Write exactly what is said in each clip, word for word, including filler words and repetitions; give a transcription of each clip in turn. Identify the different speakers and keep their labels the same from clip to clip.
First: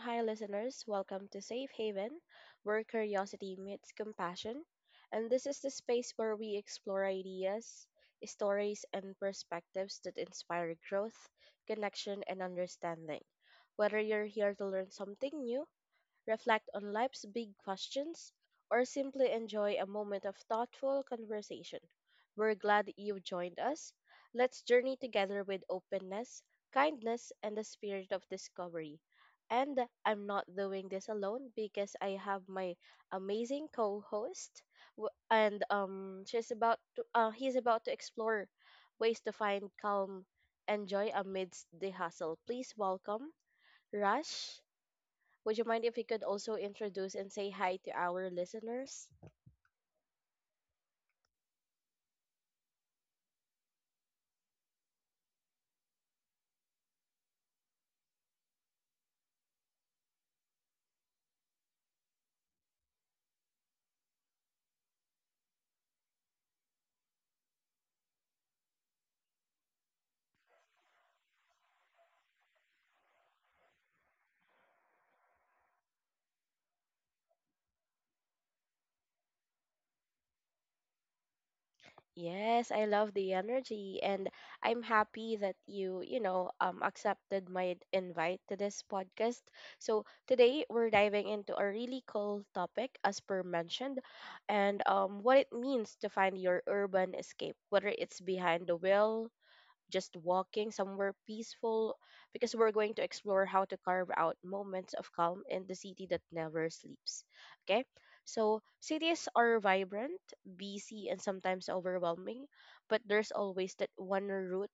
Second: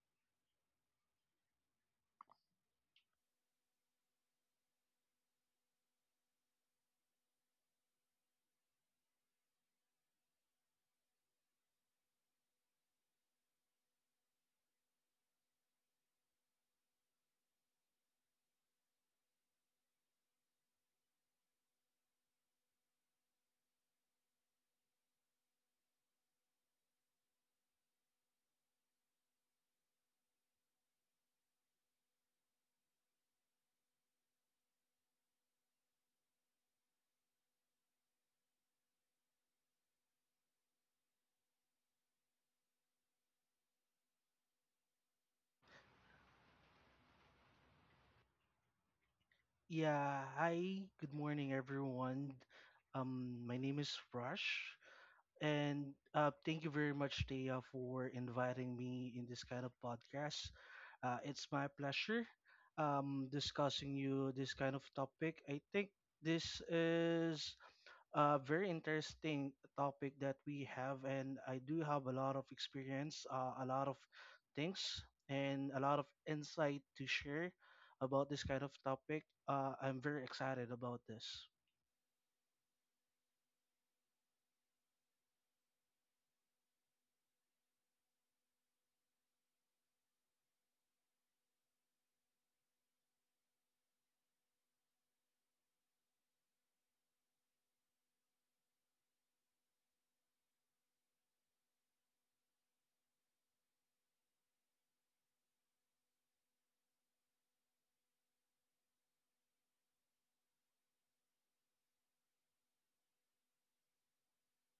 Speaker 1: hi listeners, welcome to Safe Haven, where curiosity meets compassion. And this is the space where we explore ideas, stories, and perspectives that inspire growth, connection, and understanding. Whether you're here to learn something new, reflect on life's big questions, or simply enjoy a moment of thoughtful conversation. We're glad that you've joined us. Let's journey together with openness, kindness, and the spirit of discovery. And I'm not doing this alone because I have my amazing co-host, w- and um, she's about to, uh, he's about to explore ways to find calm and joy amidst the hustle. Please welcome Rush. Would you mind if you could also introduce and say hi to our listeners?
Speaker 2: Yeah, hi, good morning, everyone. Um, my name is Rush, and uh, thank you very much, Thea, for inviting me in this kind of podcast. Uh, it's my pleasure um, discussing you this kind of topic. I think this is a very interesting topic that we have, and I do have a lot of experience, uh, a lot of things, and a lot of insight to share about this kind of topic. Uh, I'm very excited about this.
Speaker 1: Yes, I love the energy, and I'm happy that you, you know, um accepted my invite to this podcast. So today we're diving into a really cool topic, as per mentioned, and um what it means to find your urban escape, whether it's behind the wheel, just walking somewhere peaceful, because we're going to explore how to carve out moments of calm in the city that never sleeps. Okay? So, cities are vibrant, busy, and sometimes overwhelming, but there's always that one route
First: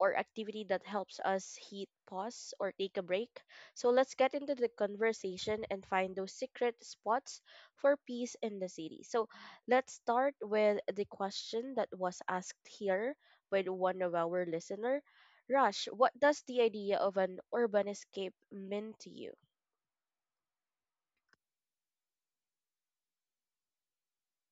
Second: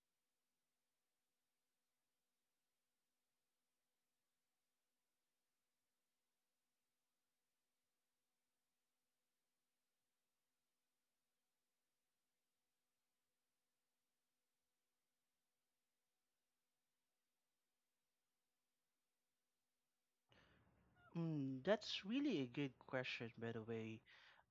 Speaker 1: or activity that helps us hit pause or take a break. So, let's get into the conversation and find those secret spots for peace in the city. So, let's start with the question that was asked here with one of our listener. Rush, what does the idea of an urban escape mean to you?
Speaker 2: Mm, that's really a good question, by the way.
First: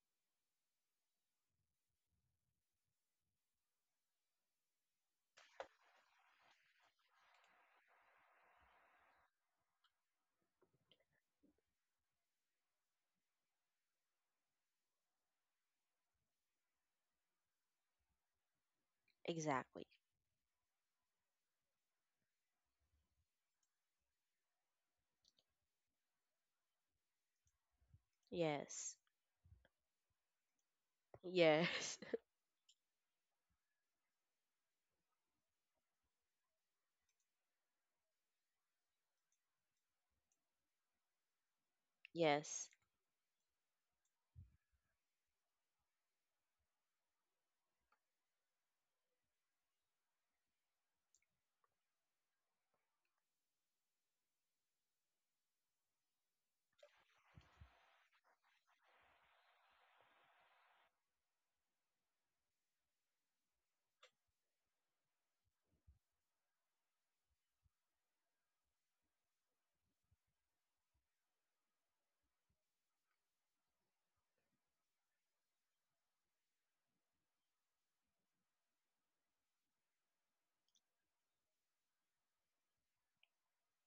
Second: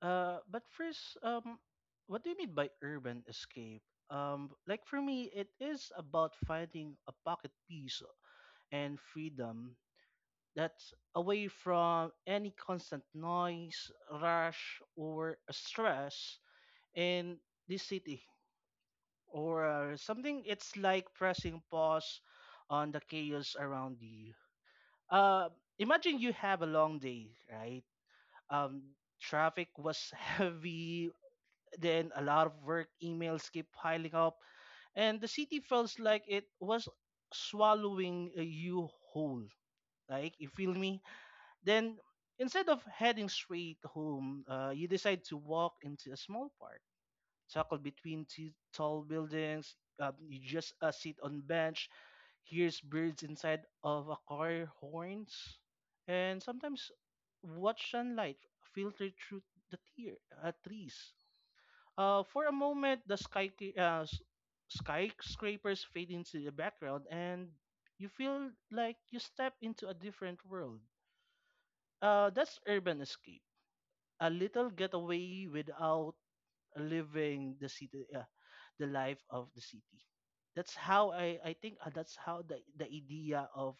Speaker 2: Uh, but first, um, what do you mean by urban escape? Um, like for me, it is about finding a pocket piece and freedom that's away from any constant noise, rush, or stress in this city or
Speaker 1: Exactly.
Speaker 2: uh, something. It's like pressing pause on the chaos around you. Uh, imagine you have a long day, right? Um,
Speaker 1: Yes.
Speaker 2: traffic was heavy,
Speaker 1: Yes.
Speaker 2: then a lot of work emails keep piling up, and the city feels like it was swallowing uh, you whole. Like, you feel me? Then
Speaker 1: Yes.
Speaker 2: instead of heading straight home, uh, you decide to walk into a small park, tucked between two tall buildings. Um, you just uh, sit on bench, hears birds inside of a car horns, and sometimes watch sunlight filter through the tier, uh, trees. Uh, for a moment, the sky uh, s- skyscrapers fade into the background, and you feel like you step into a different world. Uh, that's urban escape, a little getaway without living the city, uh, the life of the city. That's how I, I think uh, that's how the, the idea of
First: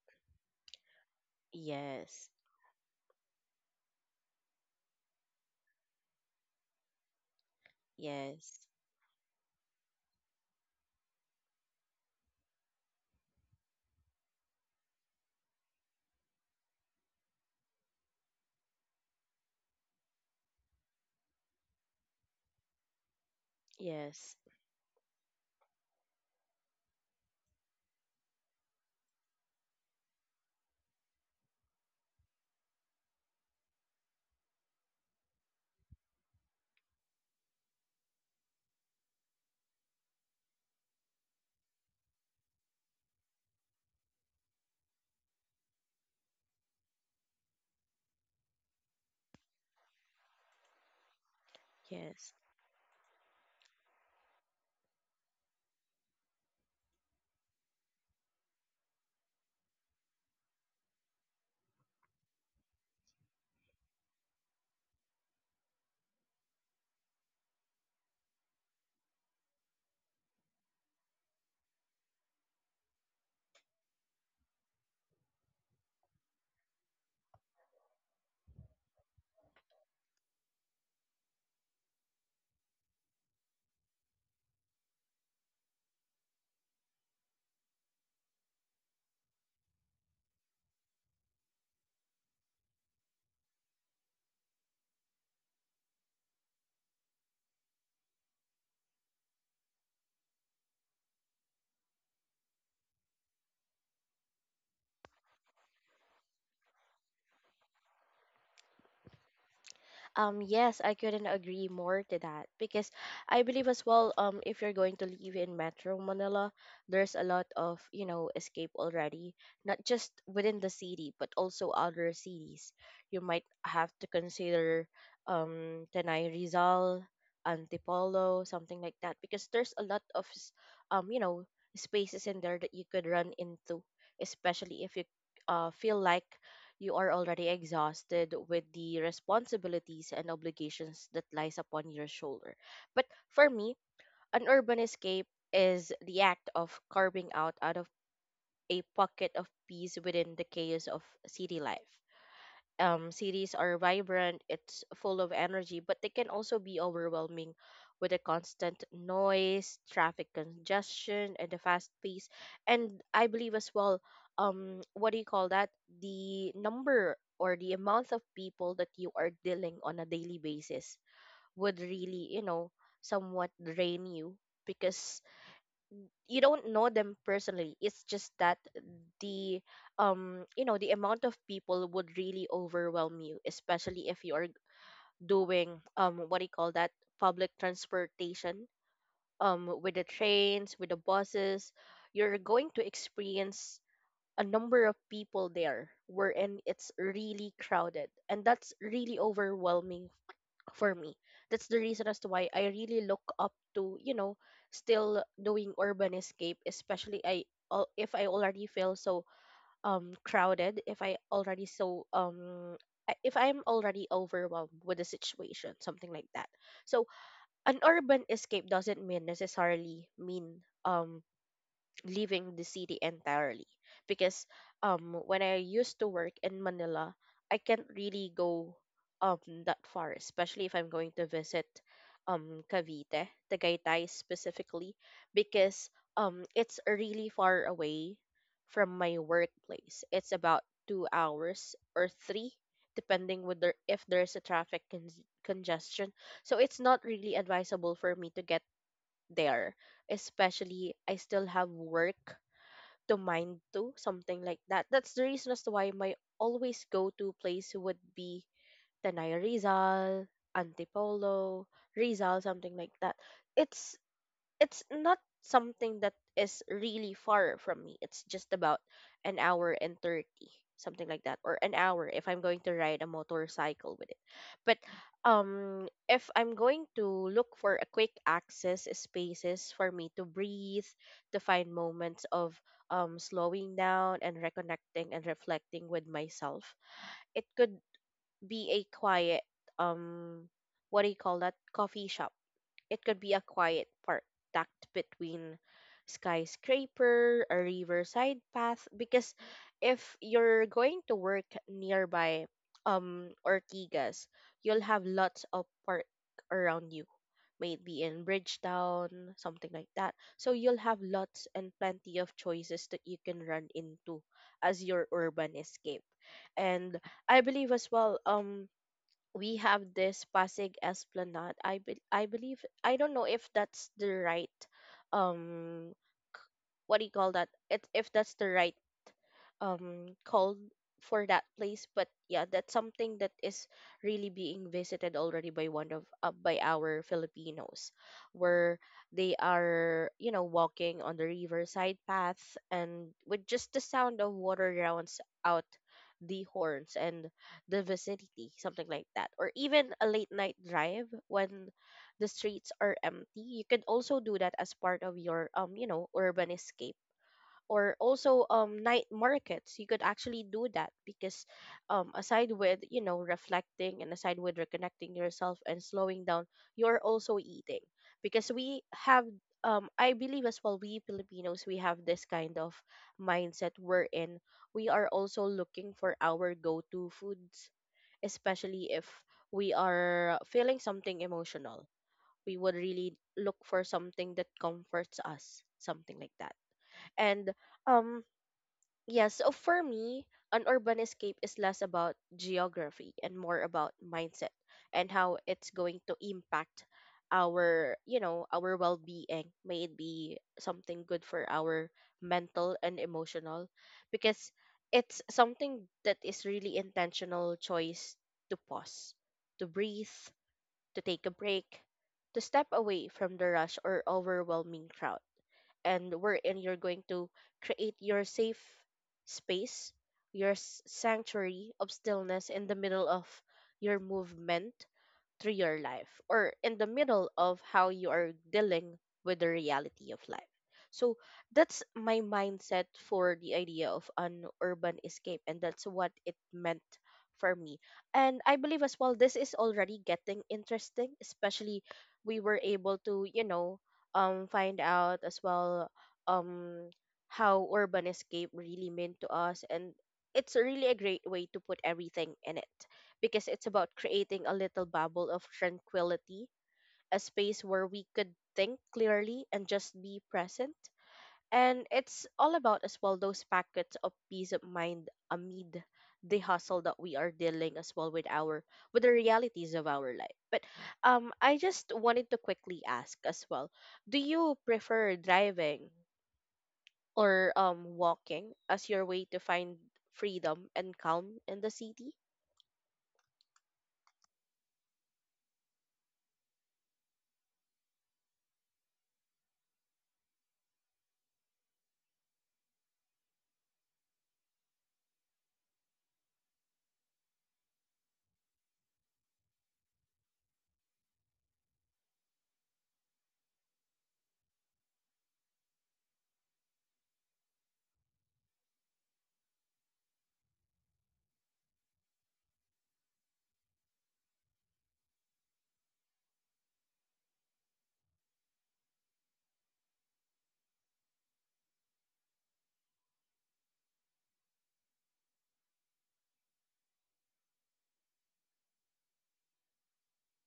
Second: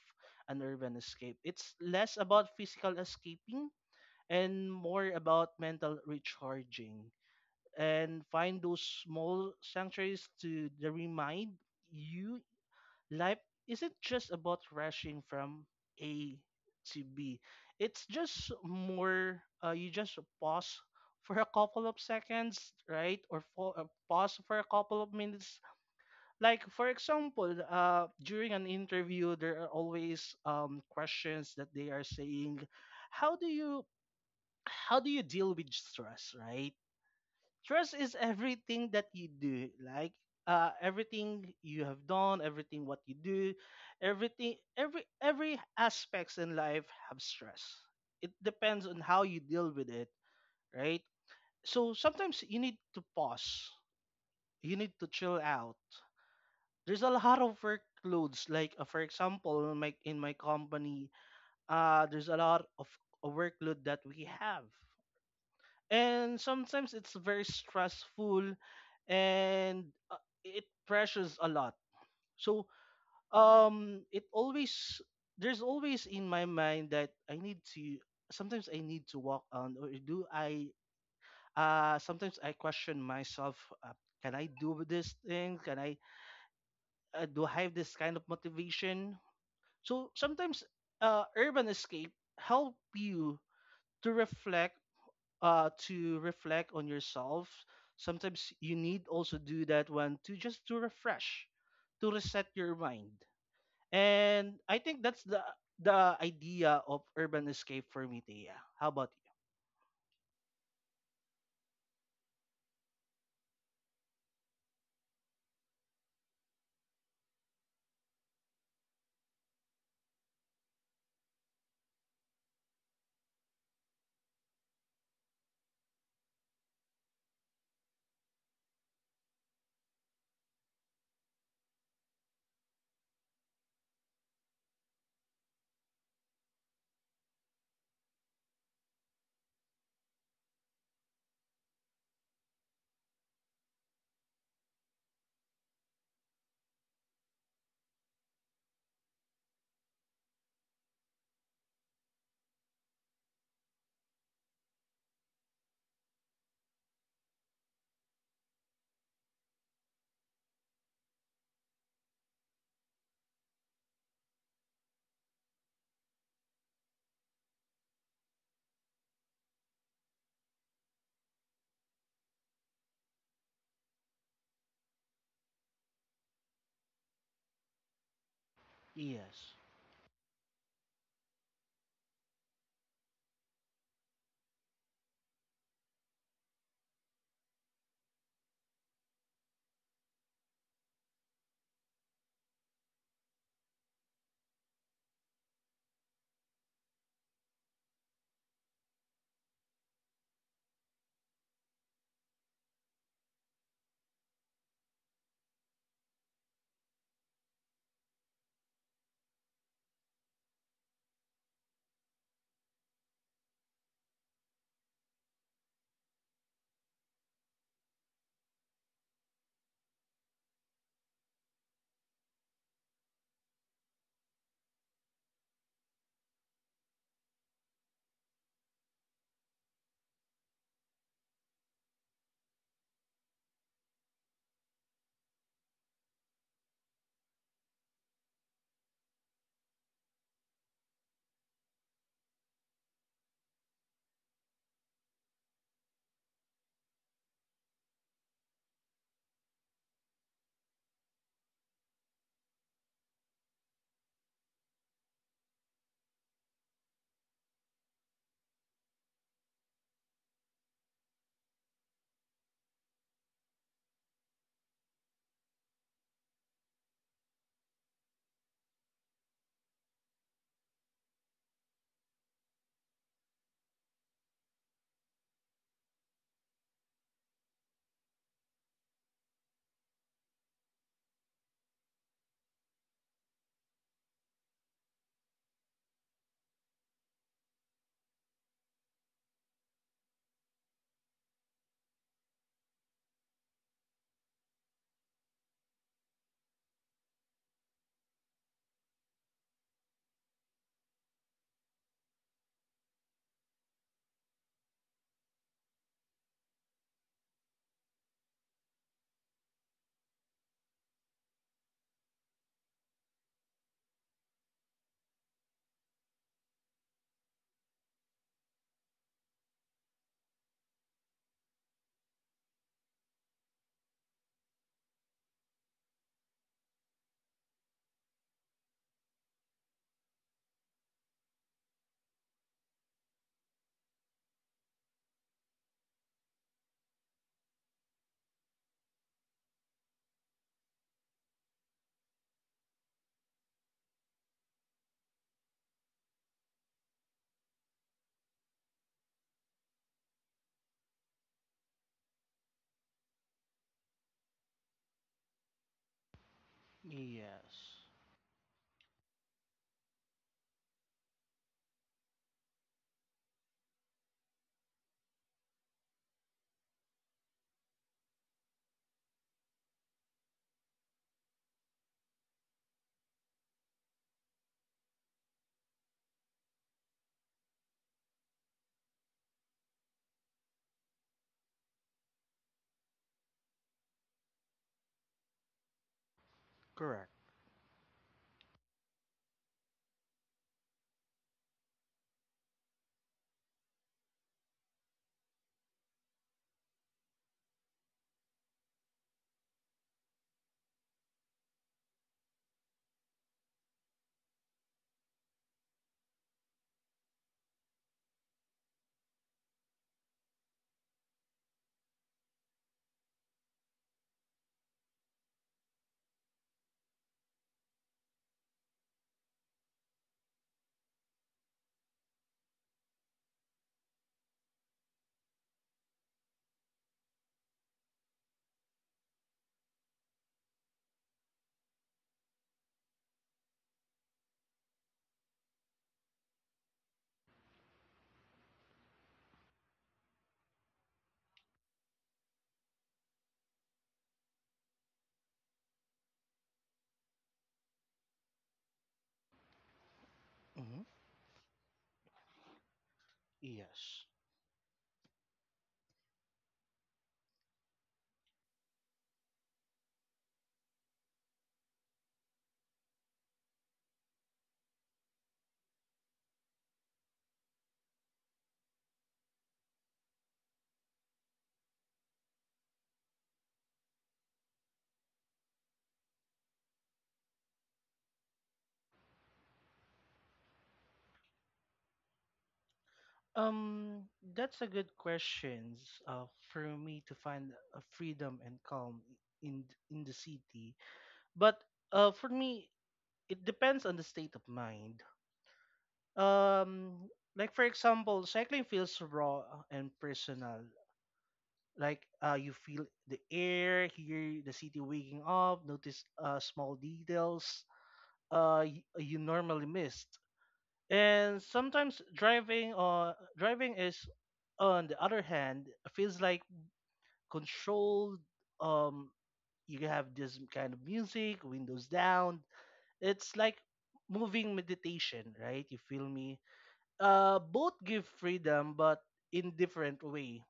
Speaker 2: an urban escape. It's less
Speaker 1: Yes.
Speaker 2: about physical escaping and more about mental recharging and find
Speaker 1: Yes.
Speaker 2: those small sanctuaries to the remind you life isn't just about rushing from A to B. It's just more, uh, you just pause for a couple of seconds, right? Or for, uh, pause
Speaker 1: Yes.
Speaker 2: for a couple of minutes. Like, for example, uh, during an interview, there are always um, questions that they are saying, how do you how do you deal with stress, right? Trust is everything that you do, like uh, everything you have done, everything what you do, everything, every every aspects in life have stress. It depends on how you deal with it, right? So
Speaker 1: Yes.
Speaker 2: sometimes you need to pause. You need to chill out. There's a lot of workloads, like uh, for example, in my in my company, uh, there's a lot of a workload that we have, and sometimes it's very stressful and uh, it pressures a lot. So um it always, there's always in my mind that I need to, sometimes I need to walk on, or do I, uh sometimes I question myself, uh, can I do this thing, can I, uh, do I have this kind of motivation. So sometimes uh urban escape help you to reflect, uh, to reflect on yourself. Sometimes you need also do that one to just to refresh, to reset your mind. And I think that's the the idea of urban escape for me, Tia. How about
Speaker 1: Um, yes, I couldn't agree more to that, because I believe as well, um, if you're going to live in Metro Manila, there's a lot of, you know, escape already, not just within the city, but also other cities. You might have to consider um Tanay Rizal, Antipolo, something like that, because there's a lot of s- um, you know, spaces in there that you could run into, especially if you uh feel like you are already exhausted with the responsibilities and obligations that lies upon your shoulder. But for me, an urban escape is the act of carving out out of a pocket of peace within the chaos of city life. Um, cities are vibrant, it's full of energy, but they can also be overwhelming with the constant noise, traffic congestion, and the fast pace. And I believe as well, um, what do you call that? The number or the amount of people that you are dealing on a daily basis would really, you know, somewhat drain you, because you don't know them personally. It's just that
Speaker 2: you? Yes.
Speaker 1: the um you know the amount of people would really overwhelm you, especially if you're doing, um what do you call that, public transportation, um with the trains, with the buses. You're going to experience a number of people there, wherein it's really crowded, and that's really overwhelming for me. That's the reason as to why I really look up to, you know, still doing urban escape, especially I al- if I already feel so um crowded, if I already so um I- if I'm already overwhelmed with the situation, something like that. So an urban escape doesn't mean necessarily mean um leaving the city entirely, because um when I used to work in Manila, I can't really go um that far, especially if I'm going to visit um Cavite, Tagaytay specifically, because um it's really far away from my workplace. It's about two hours or three, depending whether if there's a traffic con- congestion. So it's not really advisable for me to get there. Especially, I still have work to mind to, something like that. That's the reason as to why my always go to place would be Tanay Rizal, Antipolo, Rizal, something like that. It's it's not something that is really far from me. It's just about an hour and thirty, something like that, or an hour if I'm going to ride a motorcycle with it. But um, if I'm going to look for a quick access spaces for me to breathe, to find moments of um, slowing down and reconnecting and reflecting with myself, it could be a quiet, um what do you call that, coffee shop. It could be a quiet park tucked between skyscraper, a riverside path, because if you're going to work nearby um Ortigas, you'll have lots of park around you. Maybe in Bridgetown, something like that. So you'll have lots and plenty of choices that you can run into as your urban escape. And I believe as well, um we have this Pasig Esplanade. I be- I believe, I don't know if that's the right, um what do you call that? It If that's the right um called for that place. But yeah, that's something that is really being visited already by one of uh, by our Filipinos, where they are you know walking on the riverside path, and with just the sound of water rounds out the horns and the vicinity, something like that. Or even a late night drive when the streets are empty, you could also do that as part of your um you know urban escape.
Speaker 2: Yes.
Speaker 1: Or also, um night markets, you could actually do that, because um aside with you know reflecting, and aside with reconnecting yourself and slowing down, you're also eating, because we have, um I believe as well, we Filipinos, we have this kind of mindset wherein we are also looking for our go-to foods, especially if we are feeling something emotional, we would really look for something that comforts us, something like that.
Speaker 2: Correct.
Speaker 1: And um yeah, so for me, an urban escape is less about geography and more about mindset and how it's going to impact our, you know, our well-being. May it be something good for our mental and emotional, because it's something that is really intentional choice to pause, to breathe, to take a break, to step away from the rush or overwhelming crowd. And wherein you're going to create your safe space, your s- sanctuary of stillness in the middle of your movement through your life, or in the middle of how you are dealing with the reality of life. So that's my mindset for the idea of an urban escape, and that's what it meant for me. And I believe as well, this is already getting interesting, especially we were able to, you know, um, find out as well, um, how urban escape really meant to us. And it's
Speaker 2: Hmm.
Speaker 1: really a great way to put everything in it, because it's about
Speaker 2: Yes.
Speaker 1: creating a little bubble of tranquility, a space where we could think clearly and just be present. And it's all about as well those packets of peace of mind amid the hustle that we are dealing as well with our with the realities of our life. But um I just wanted to quickly ask as well, do you prefer driving or um walking as your way to find freedom and calm in the city?
Speaker 2: Um, that's a good question uh, for me to find a freedom and calm in in the city. But uh, for me, it depends on the state of mind. um like for example, cycling feels raw and personal, like uh you feel the air, hear the city waking up, notice uh small details uh you, you normally missed. And sometimes driving uh driving is, on the other hand, feels like controlled. um you have this kind of music, windows down. It's like moving meditation, right? You feel me? Uh, both give freedom, but in different way.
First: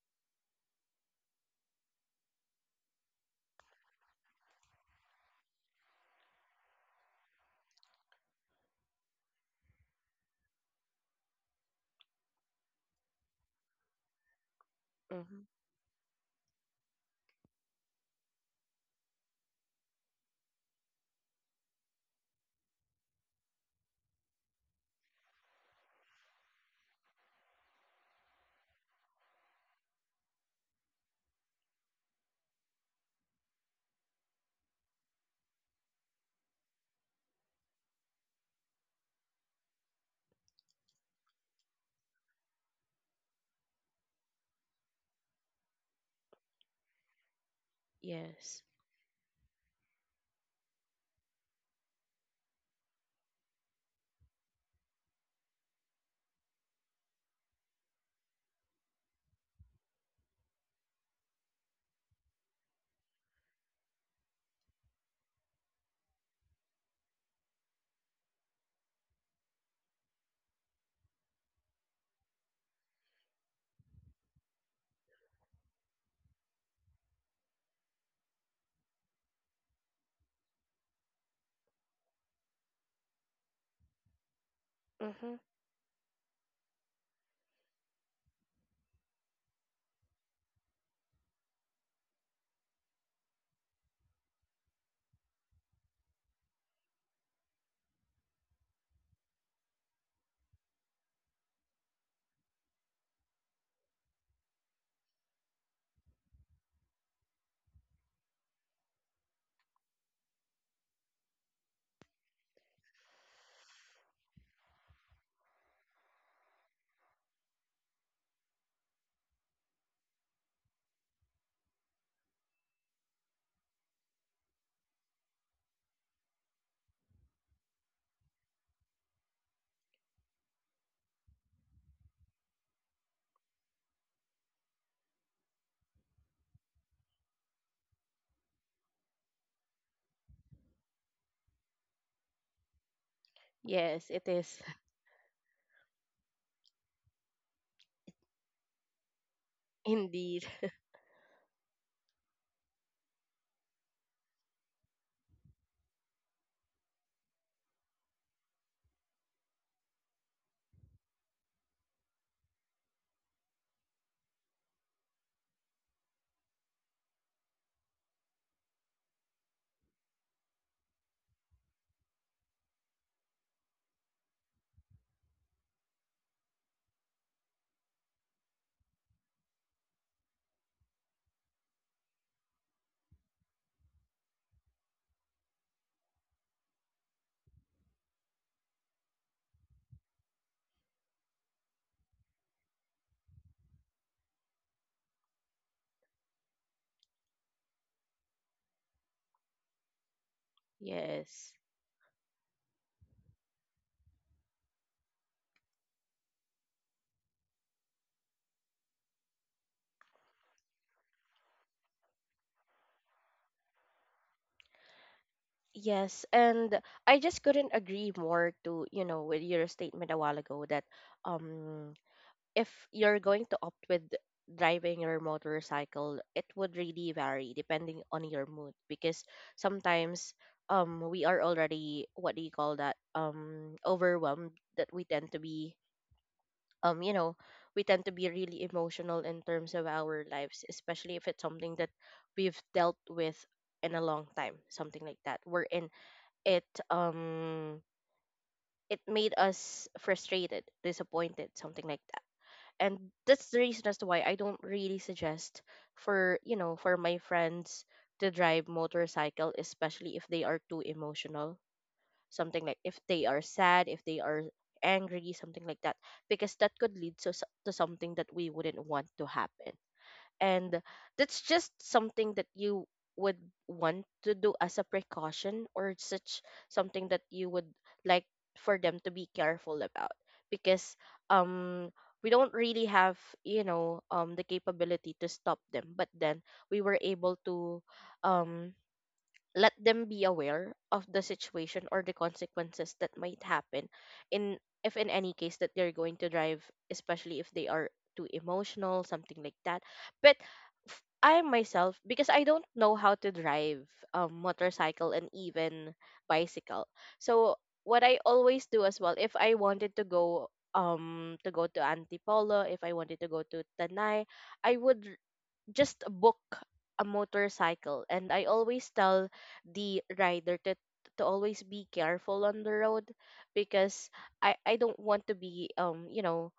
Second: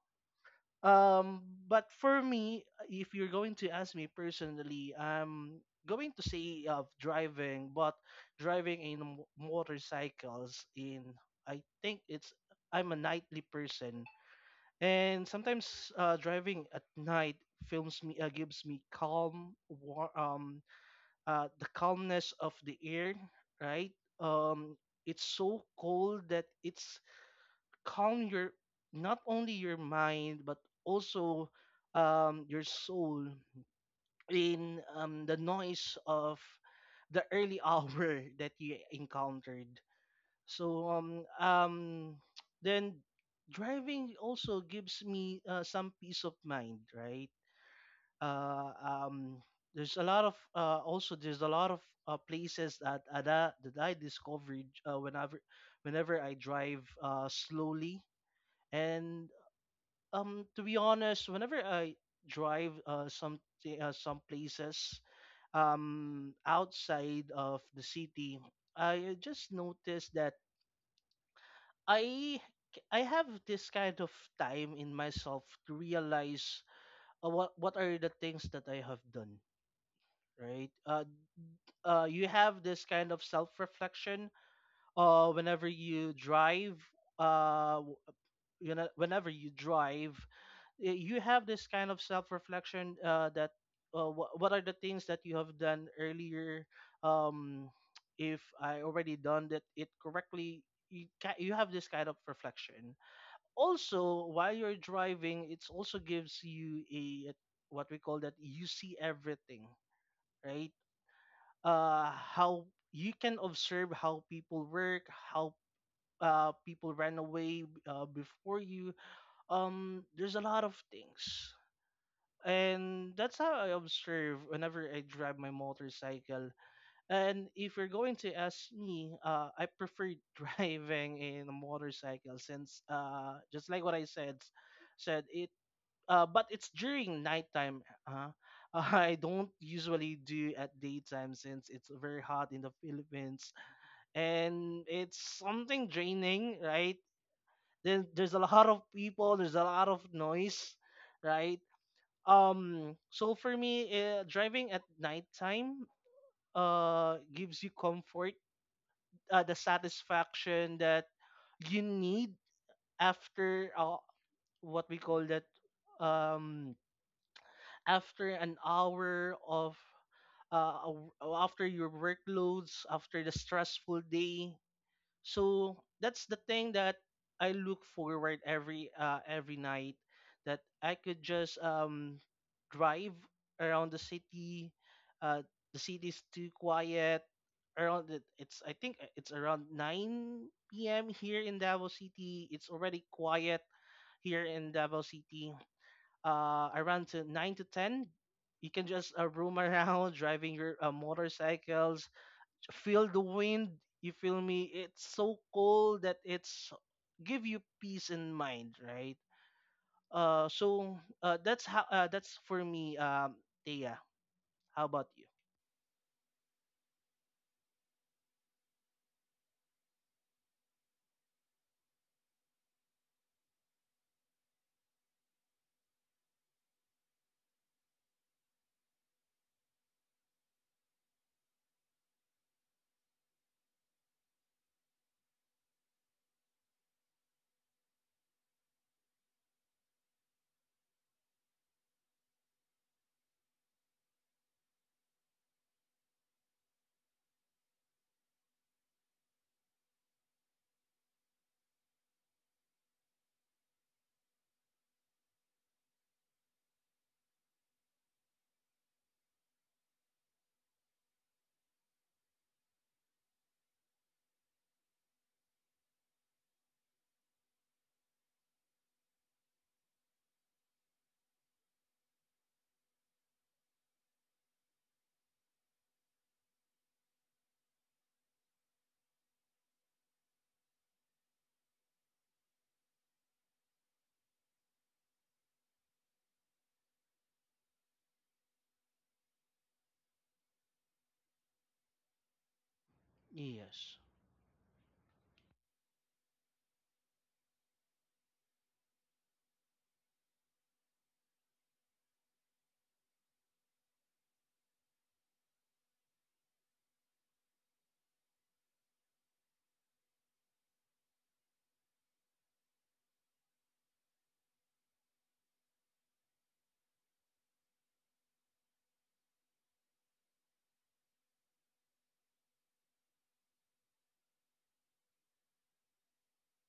Speaker 2: Um, but for me, if you're going to ask me personally, I'm going to say of driving, but driving in m- motorcycles in, I think it's, I'm a nightly person, and
Speaker 1: Hmm.
Speaker 2: sometimes uh, driving at night films me, uh, gives me calm, war, um, uh, the calmness of the air, right? Um, it's so cold that it's calm your not only your mind but also um, your soul in um, the noise of the early hour that you encountered. So um um then driving also gives me uh, some peace of mind, right?
Speaker 1: Yes.
Speaker 2: Uh, um there's a lot of uh, also there's a lot of uh, places that uh, that, that I discovered uh, whenever whenever I drive uh, slowly, and um to be honest, whenever I drive uh some uh, some places um outside of the city. I just noticed that I I have this kind of time in myself to realize, uh, what what are the things that I have done, right? Uh uh you have this kind of self reflection uh
Speaker 1: Hmm.
Speaker 2: whenever you drive. uh you know whenever you drive, y- you have this kind of self-reflection, uh, that uh, wh- what are the things that you have done earlier, um, if I already done that it correctly. You, ca- you have this kind of reflection. Also, while you're driving, it also gives you a what we call that, you see everything, right? uh, how you can observe how people work, how uh, people ran away uh, before you. Um there's a lot of things, and that's how I observe whenever I drive my motorcycle. And if you're going to ask me, uh, I prefer driving in a motorcycle, since uh, just like what I said said it uh, but it's during nighttime. uh, I don't usually do at daytime since it's very hot in the Philippines,
Speaker 1: Yes, it is.
Speaker 2: and it's something draining, right? Then there's a lot of people, there's a lot of
Speaker 1: Indeed.
Speaker 2: noise, right? Um, so for me, uh, driving at nighttime uh gives you comfort, uh, the satisfaction that you need after, uh, what we call that, um after an hour of, uh, a w- after your workloads, after the stressful day. So that's the thing that I look forward every uh, every night, that I could just um drive around the city. Uh, the city's too quiet. Around it, it's, I think uh, it's around nine p m here in Davao City. It's already quiet here in Davao City. Uh, around to nine to ten, you can just uh, roam around driving your uh,
Speaker 1: Yes.
Speaker 2: motorcycles, feel the wind, you feel me? It's so cold that it's give you peace in mind, right? uh so uh that's how, uh, that's for me, um Thea. How about you?
Speaker 1: Yes, and I just couldn't agree more to, you know, with your statement a while ago, that um if you're going to opt with driving your motorcycle, it would really vary depending on your mood, because sometimes, um we are already, what do you call that, um overwhelmed, that we tend to be um you know we tend to be really emotional in terms of our lives, especially if it's something that we've dealt with in a long time, something like that, wherein it um it made us frustrated, disappointed, something like that. And that's the reason as to why I don't really suggest for you know for my friends to drive motorcycle, especially if they are too emotional, something like if they are sad, if they are angry, something like that, because that could lead to, s- to something that we wouldn't want to happen. And that's just something that you would want to do as a precaution, or such something that you would like for them to be careful about, because um we don't really have, you know um the capability to stop them, but then we were able to um let them be aware of the situation or the consequences that might
Speaker 2: Yes.
Speaker 1: happen in if in any case that they're going to drive, especially if they are too emotional, something like that. But f- I myself, because I don't know how to drive a motorcycle and even bicycle. So what I always do as well, if I wanted to go um to go to Antipolo, if I wanted to go to Tanay, I would just book a motorcycle, and I always tell the rider to to always be careful on the road, because i i don't want to be um you know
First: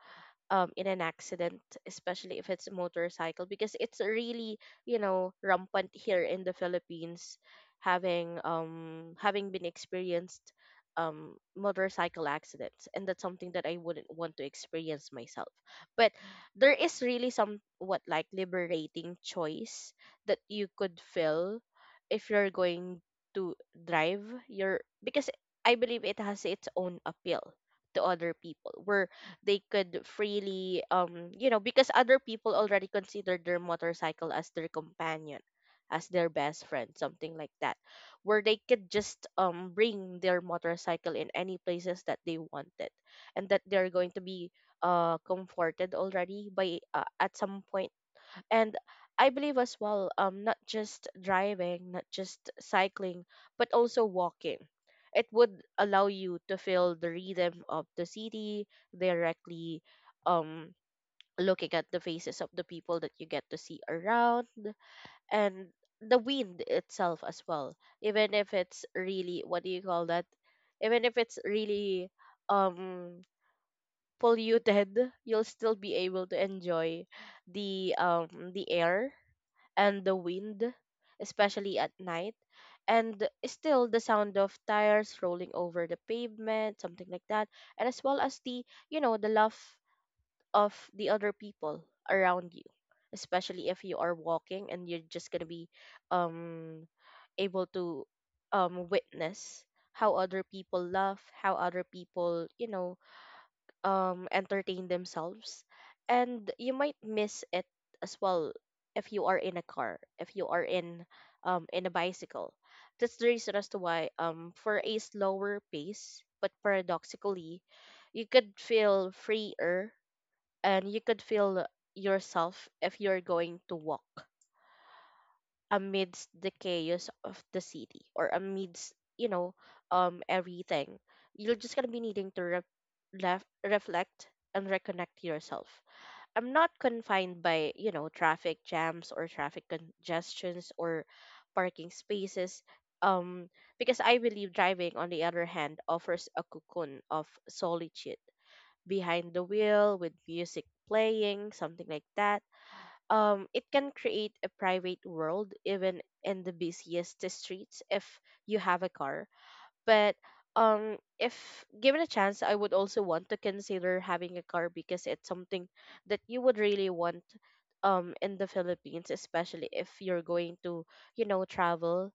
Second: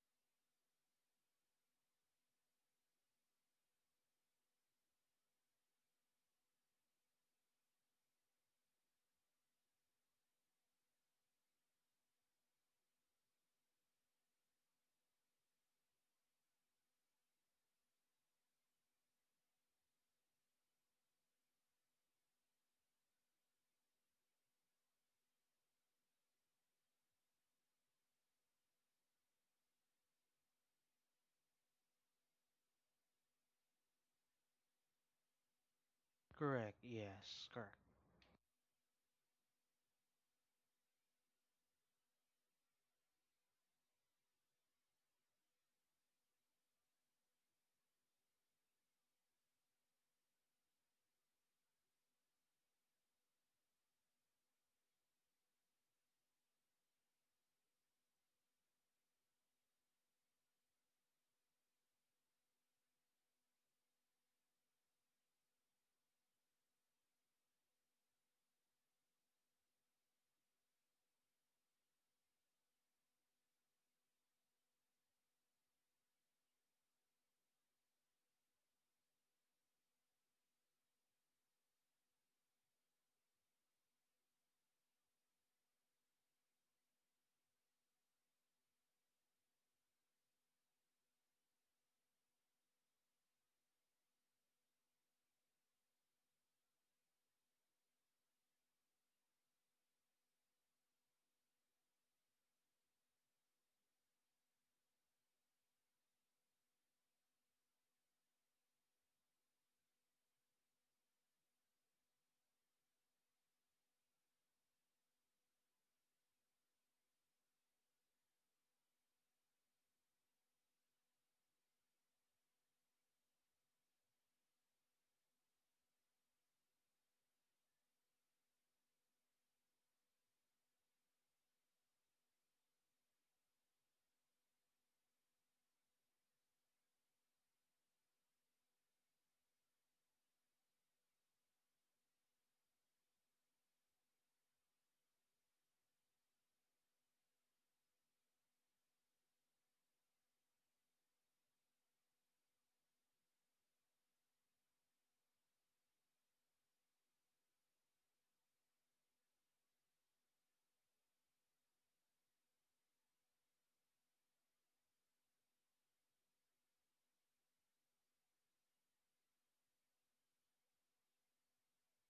Speaker 1: um in an accident, especially if it's a motorcycle, because it's really, you know, rampant here in the Philippines, having um having been experienced um motorcycle accidents, and that's something that I wouldn't want to experience myself. But there is really somewhat like liberating choice that you could feel if you're going to drive your because I believe it has its own appeal to other people. Where they could freely um you know, because other people already considered their motorcycle as their companion, as their best
Speaker 2: Correct.
Speaker 1: friend, something like
Speaker 2: Yes.
Speaker 1: that,
Speaker 2: Correct.
Speaker 1: where they could just um bring their motorcycle in any places that they wanted, and that they're going to be uh comforted already by uh, at some point. And I believe as well, um not just driving, not just cycling, but also walking, it would allow you to feel the rhythm of the city directly, um looking at the faces of the people that you get to see around, and the wind itself as well. Even if it's really, what do you call that, even if it's really um polluted, you'll still be able to enjoy the um the air and the wind, especially at night, and still the sound of tires rolling over the pavement, something like that, and as well as the, you know, the laugh of the other people around you, especially if you are walking and you're just gonna be um able to um witness how other people laugh, how other people, you know, um entertain themselves. And you might miss it as well if you are in a car, if you are in um in a bicycle. That's the reason as to why, um for a slower pace but paradoxically you could feel freer, and you could feel yourself if you're going to walk amidst the chaos of the city, or amidst, you know, um everything. You're just gonna be needing to re- left, reflect, and reconnect yourself. I'm not confined by, you know, traffic jams or traffic congestions or parking spaces, um because I believe driving on the other hand offers a cocoon of solitude behind the wheel, with music playing, something like that. um, it can create a private world even in the busiest streets if you have a car. But um, if given a chance, I would also want to consider having a car, because it's something that you would really want um in the Philippines, especially if you're going to, you know, travel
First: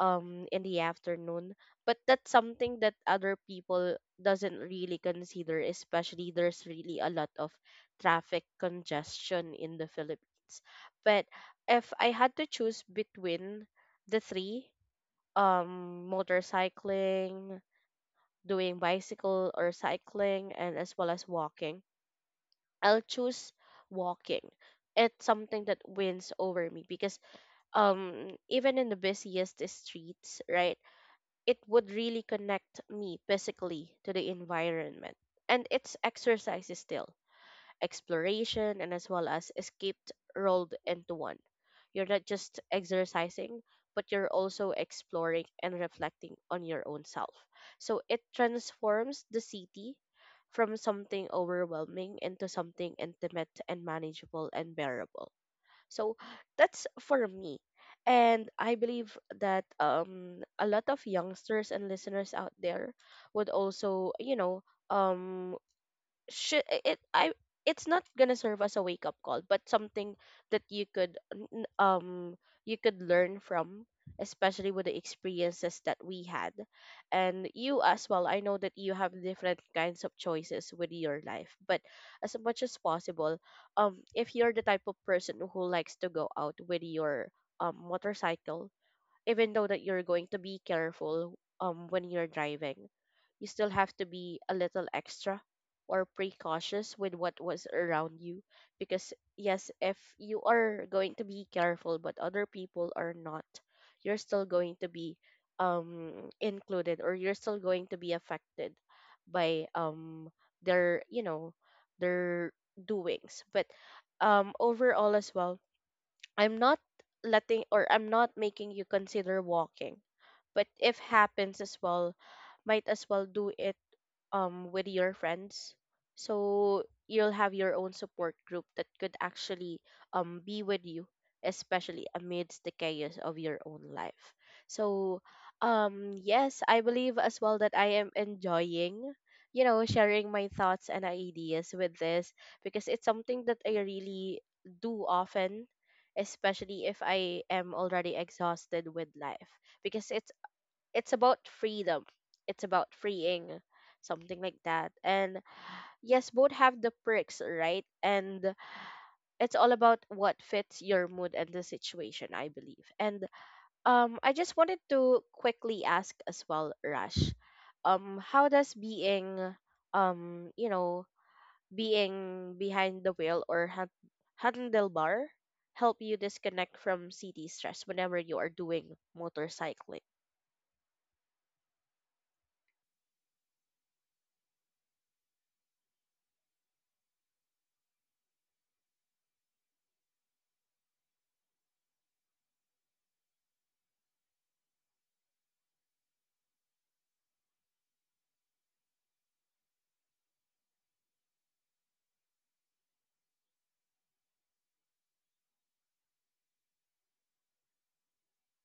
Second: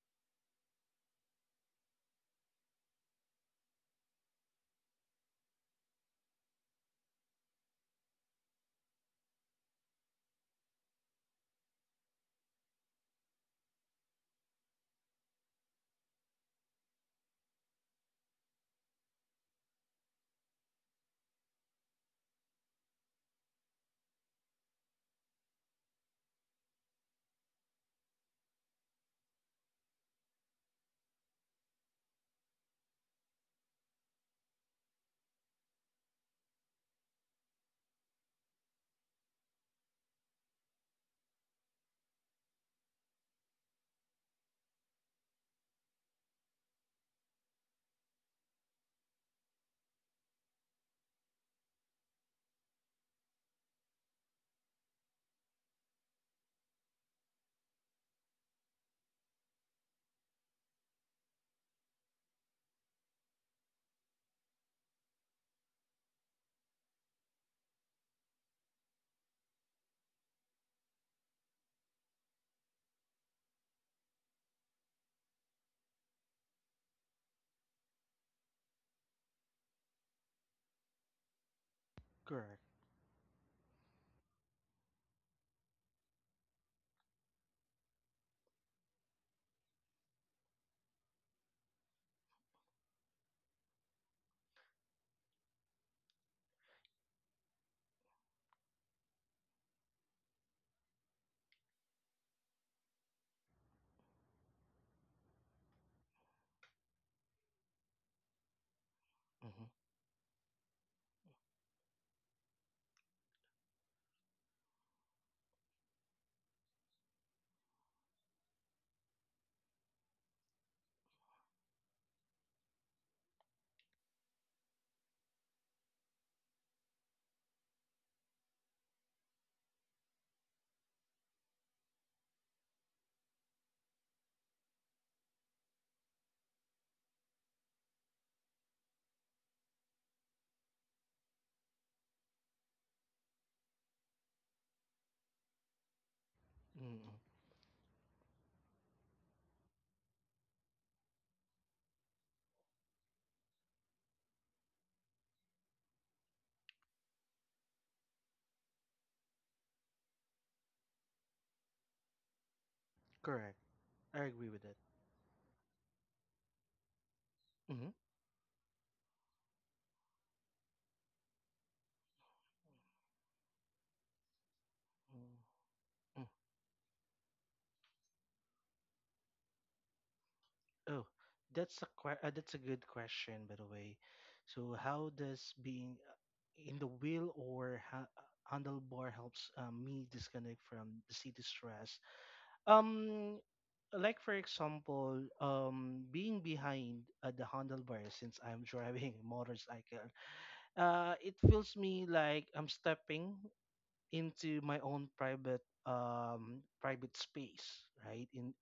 Speaker 1: um in the afternoon. But that's something that other people doesn't really consider, especially there's really a lot of traffic congestion in the Philippines. But if I had to choose between the three, um motorcycling, doing bicycle or cycling, and as well as walking, I'll choose walking. It's something that wins over me, because um even in the busiest streets, right, it would really connect me physically to the environment. And it's exercise is still exploration and as well as escaped rolled into one. You're not just exercising, but you're also exploring and reflecting on your own self. So it transforms the city from something overwhelming into something intimate and manageable and bearable. So that's for me. And I believe that um, a lot of youngsters and listeners out there would also, you know, um, should it I it's not gonna serve as a wake up call, but something that you could n- um you could learn from, especially with the experiences that we had. And you as well, I know that you have different kinds of choices with your life, but as
Speaker 2: Correct.
Speaker 1: much as possible, um if you're the type of person who likes to go out with your um motorcycle, even though that you're going to be careful um when you're driving, you still have to be a little extra or precautious with what was around you, because yes, if you are going to be careful but other people are not, you're still going to be um included, or you're still going to be affected by
Speaker 2: Mm-hmm.
Speaker 1: um their, you know, their doings. But um overall as well, I'm not letting, or I'm not making you consider walking, but if happens as well, might as well do it um with your friends, so you'll have your own support group that could actually um be with you, especially amidst the chaos of your own life. So um yes, I believe as well that I am enjoying, you know, sharing my thoughts and ideas with this, because it's something that I really do often, especially if
Speaker 2: Mm-hmm.
Speaker 1: I am already exhausted with life, because it's it's about freedom. It's about freeing, something like that. And yes, both have the perks, right? And it's all about what fits your mood and the situation, I believe. And
Speaker 2: Correct.
Speaker 1: um,
Speaker 2: I
Speaker 1: I
Speaker 2: agree
Speaker 1: just
Speaker 2: with that.
Speaker 1: wanted to quickly ask as well, Rash,
Speaker 2: Mm-hmm.
Speaker 1: um, how does being, um, you know, being behind the wheel or hand- handlebar help you disconnect from city stress whenever you are doing motorcycling?
Speaker 2: Oh, that's a que- uh, that's a good question, by the way. So how does being uh, in the wheel or ha- uh, handlebar helps uh, me disconnect from the city stress? Um, like for example, um, being behind uh, the handlebar since I'm driving a motorcycle, uh, it feels me like I'm stepping into my own private um private space, right? In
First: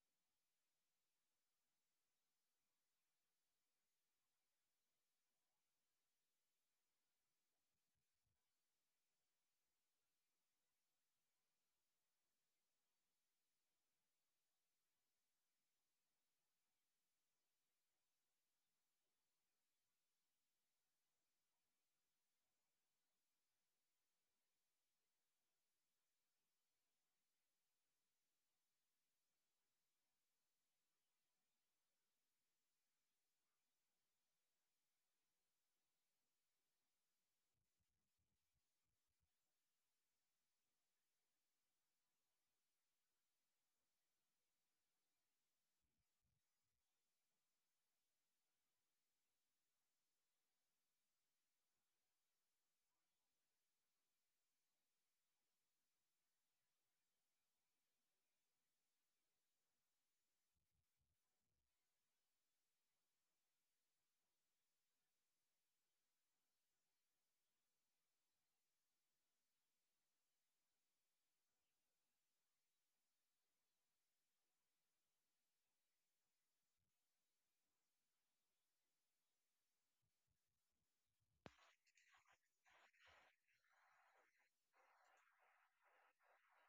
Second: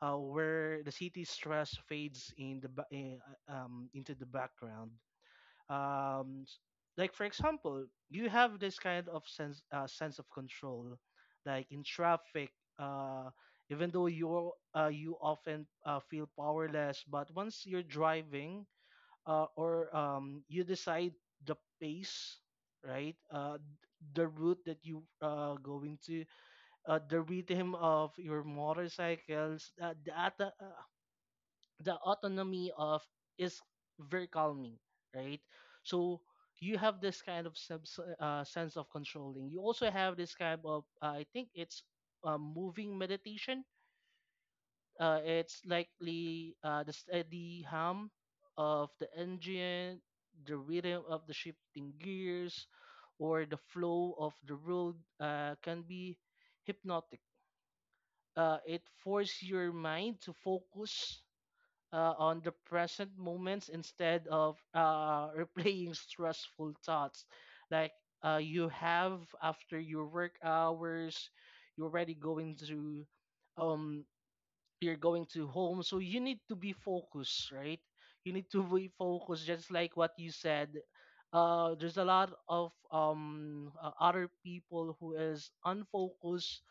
Speaker 2: uh, where the city stress fades in the ba- eh, uh, um, into the background. Um, s- like for example, you have this kind of sense uh, sense of control, like in traffic. Uh, even though you uh, you often uh, feel powerless, but once you're driving, uh, or um, you decide the pace, right? Uh, the route that you uh going to, uh, the rhythm of your motorcycles, uh, the, at- uh, the autonomy of, is very calming, right? So you have this kind of subs- uh, sense of controlling. You also have this kind of, uh, I think it's uh, moving meditation. Uh, it's likely uh, the steady hum of the engine, the rhythm of the shifting gears, or the flow of the road uh, can be hypnotic. Uh, it forces your mind to focus uh, on the present moments instead of uh, replaying stressful thoughts. Like uh, you have after your work hours, you're already going to um you're going to home, so you need to be focused, right? You need to be focused, just like what you said. Uh, there's a lot of um uh, other people who is unfocused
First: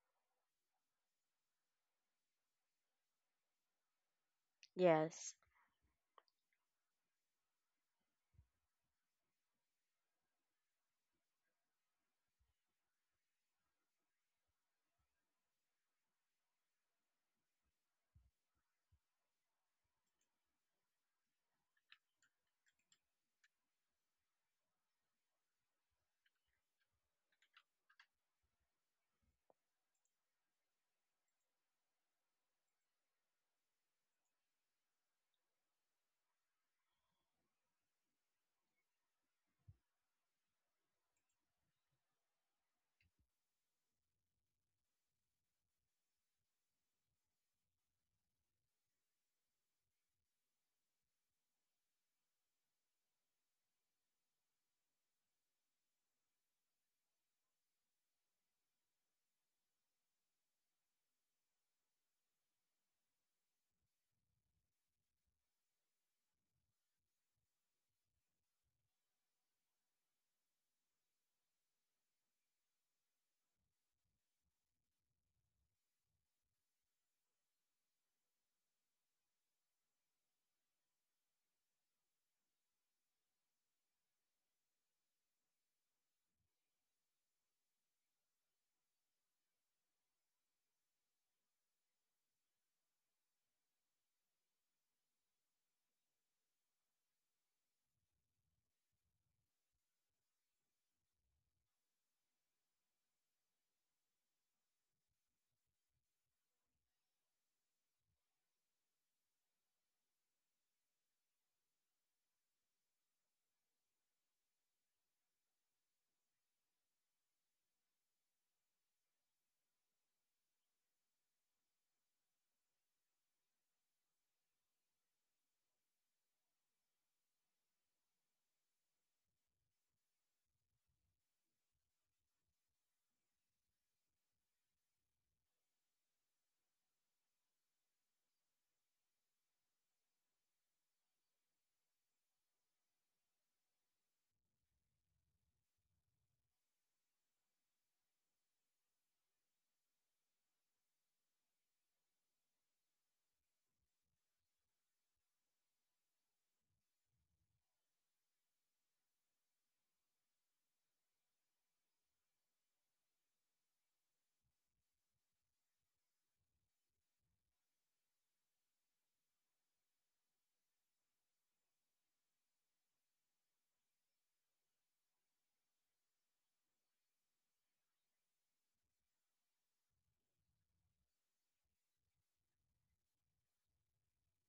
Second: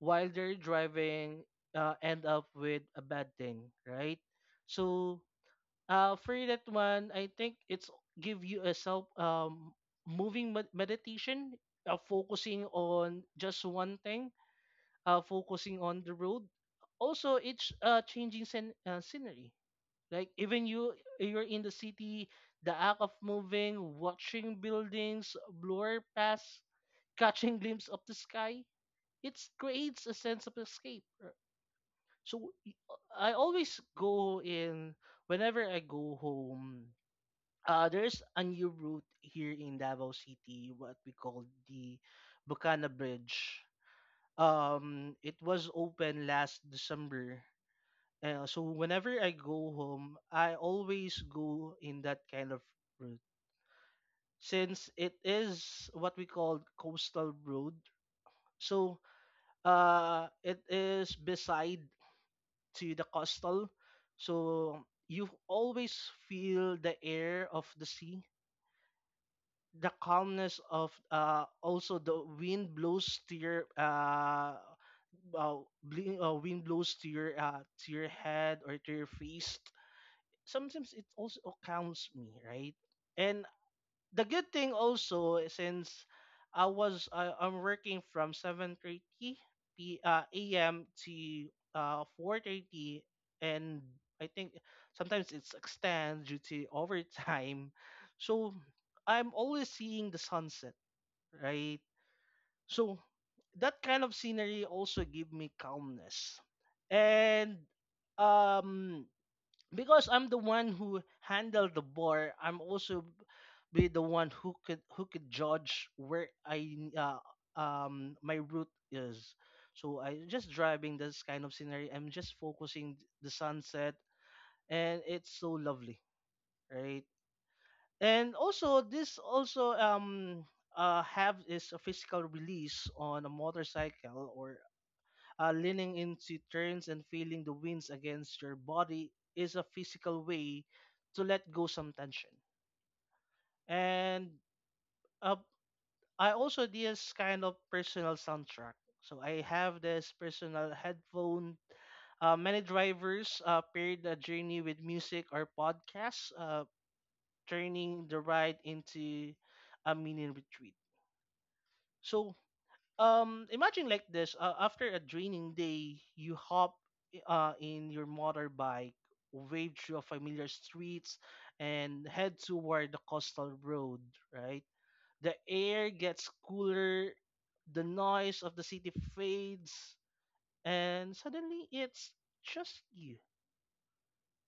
Speaker 2: while they're driving, uh, end up with a bad thing, right? So
Speaker 1: Yes.
Speaker 2: uh, for that one, I think it's give you a self, um moving med- meditation, uh, focusing on just one thing, uh, focusing on the road. Also, it's uh changing scen- uh, scenery. Like, even you you're in the city, the act of moving, watching buildings blur past, catching glimpse of the sky, it creates a sense of escape. So y- I always go in whenever I go home. uh, there's a new route here in Davao City, what we call the Bucana Bridge. Um, it was open last December. Uh, so whenever I go home, I always go in that kind of route since it is what we call coastal road. So uh, it is beside to the coastal. So you always feel the air of the sea, the calmness of uh, also the wind blows to your uh, uh, bli- uh, wind blows to your uh, to your head or to your face. Sometimes it also calms me, right? And the good thing also, eh, since I was I, I'm working from seven thirty p uh, a m to uh four thirty, and I think sometimes it's extend due to overtime. So I'm always seeing the sunset, right? So that kind of scenery also give me calmness. And um because I'm the one who handled the bar, I'm also be the one who could who could judge where I uh, um my route is. So I just driving this kind of scenery. I'm just focusing the sunset, and it's so lovely, right? And also this also um uh have is a physical release on a motorcycle, or uh, leaning into turns and feeling the winds against your body is a physical way to let go some tension. And uh, I also did this kind of personal soundtrack. So I have this personal headphone. Uh, many drivers uh, pair the journey with music or podcasts, uh, turning the ride into a mini retreat. So Um, imagine like this: uh, after a draining day, you hop uh, in your motorbike, wade through familiar streets, and head toward the coastal road. Right, the air gets cooler, the noise of the city fades, and suddenly it's just you.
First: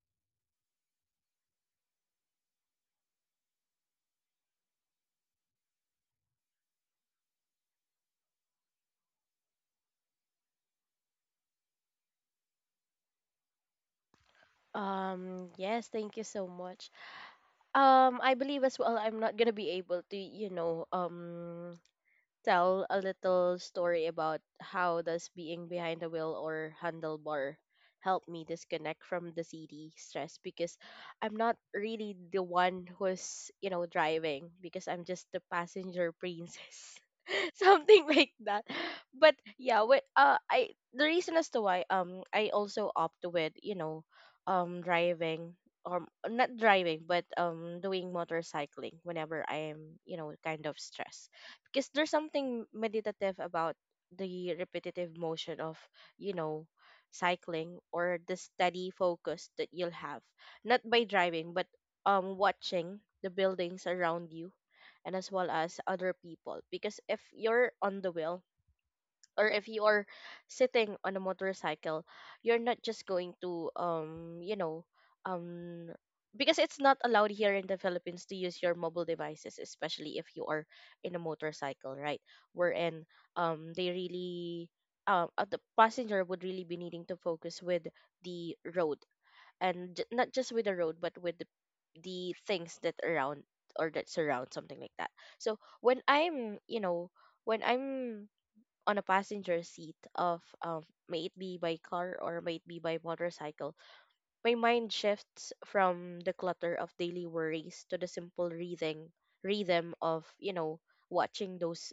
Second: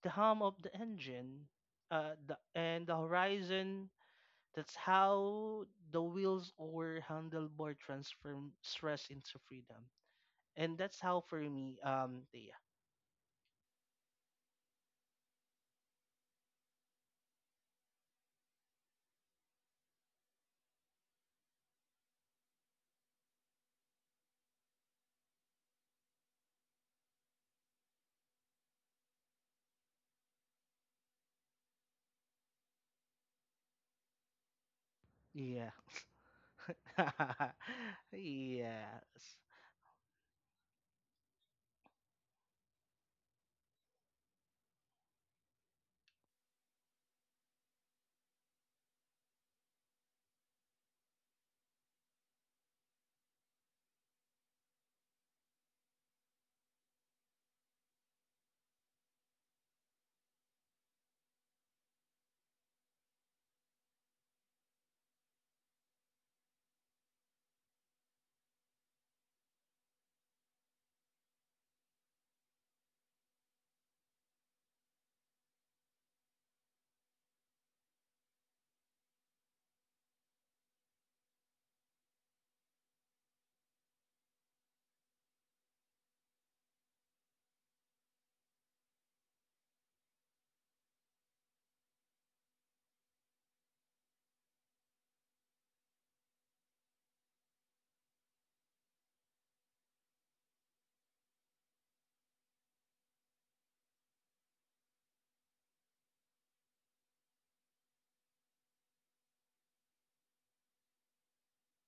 Speaker 2: The hum of the engine, uh, the and the horizon. That's how the wheels or handlebar transform stress into freedom, and that's how for me. Um yeah.
Speaker 1: Um, yes, thank you so much. Um, I believe as well I'm not gonna be able to, you know, um tell a little story about how does being behind the wheel or handlebar help me disconnect from the city stress, because I'm not really the one who's, you know, driving, because I'm just the passenger princess. Something
Speaker 2: Yeah.
Speaker 1: like that.
Speaker 2: Yes.
Speaker 1: But yeah, with uh I the reason as to why um I also opt with, you know, um driving, or not driving but um doing motorcycling whenever I am, you know, kind of stressed, because there's something meditative about the repetitive motion of, you know, cycling, or the steady focus that you'll have, not by driving but um watching the buildings around you and as well as other people, because if you're on the wheel or if you are sitting on a motorcycle, you're not just going to um you know um because it's not allowed here in the Philippines to use your mobile devices, especially if you are in a motorcycle, right, wherein um they really um uh, the passenger would really be needing to focus with the road, and j- not just with the road but with the, the things that around or that surround, something like that. So when I'm, you know, when I'm on a passenger seat of um may it be by car or may it be by motorcycle, my mind shifts from the clutter of daily worries to the simple rhythm rhythm of, you know, watching those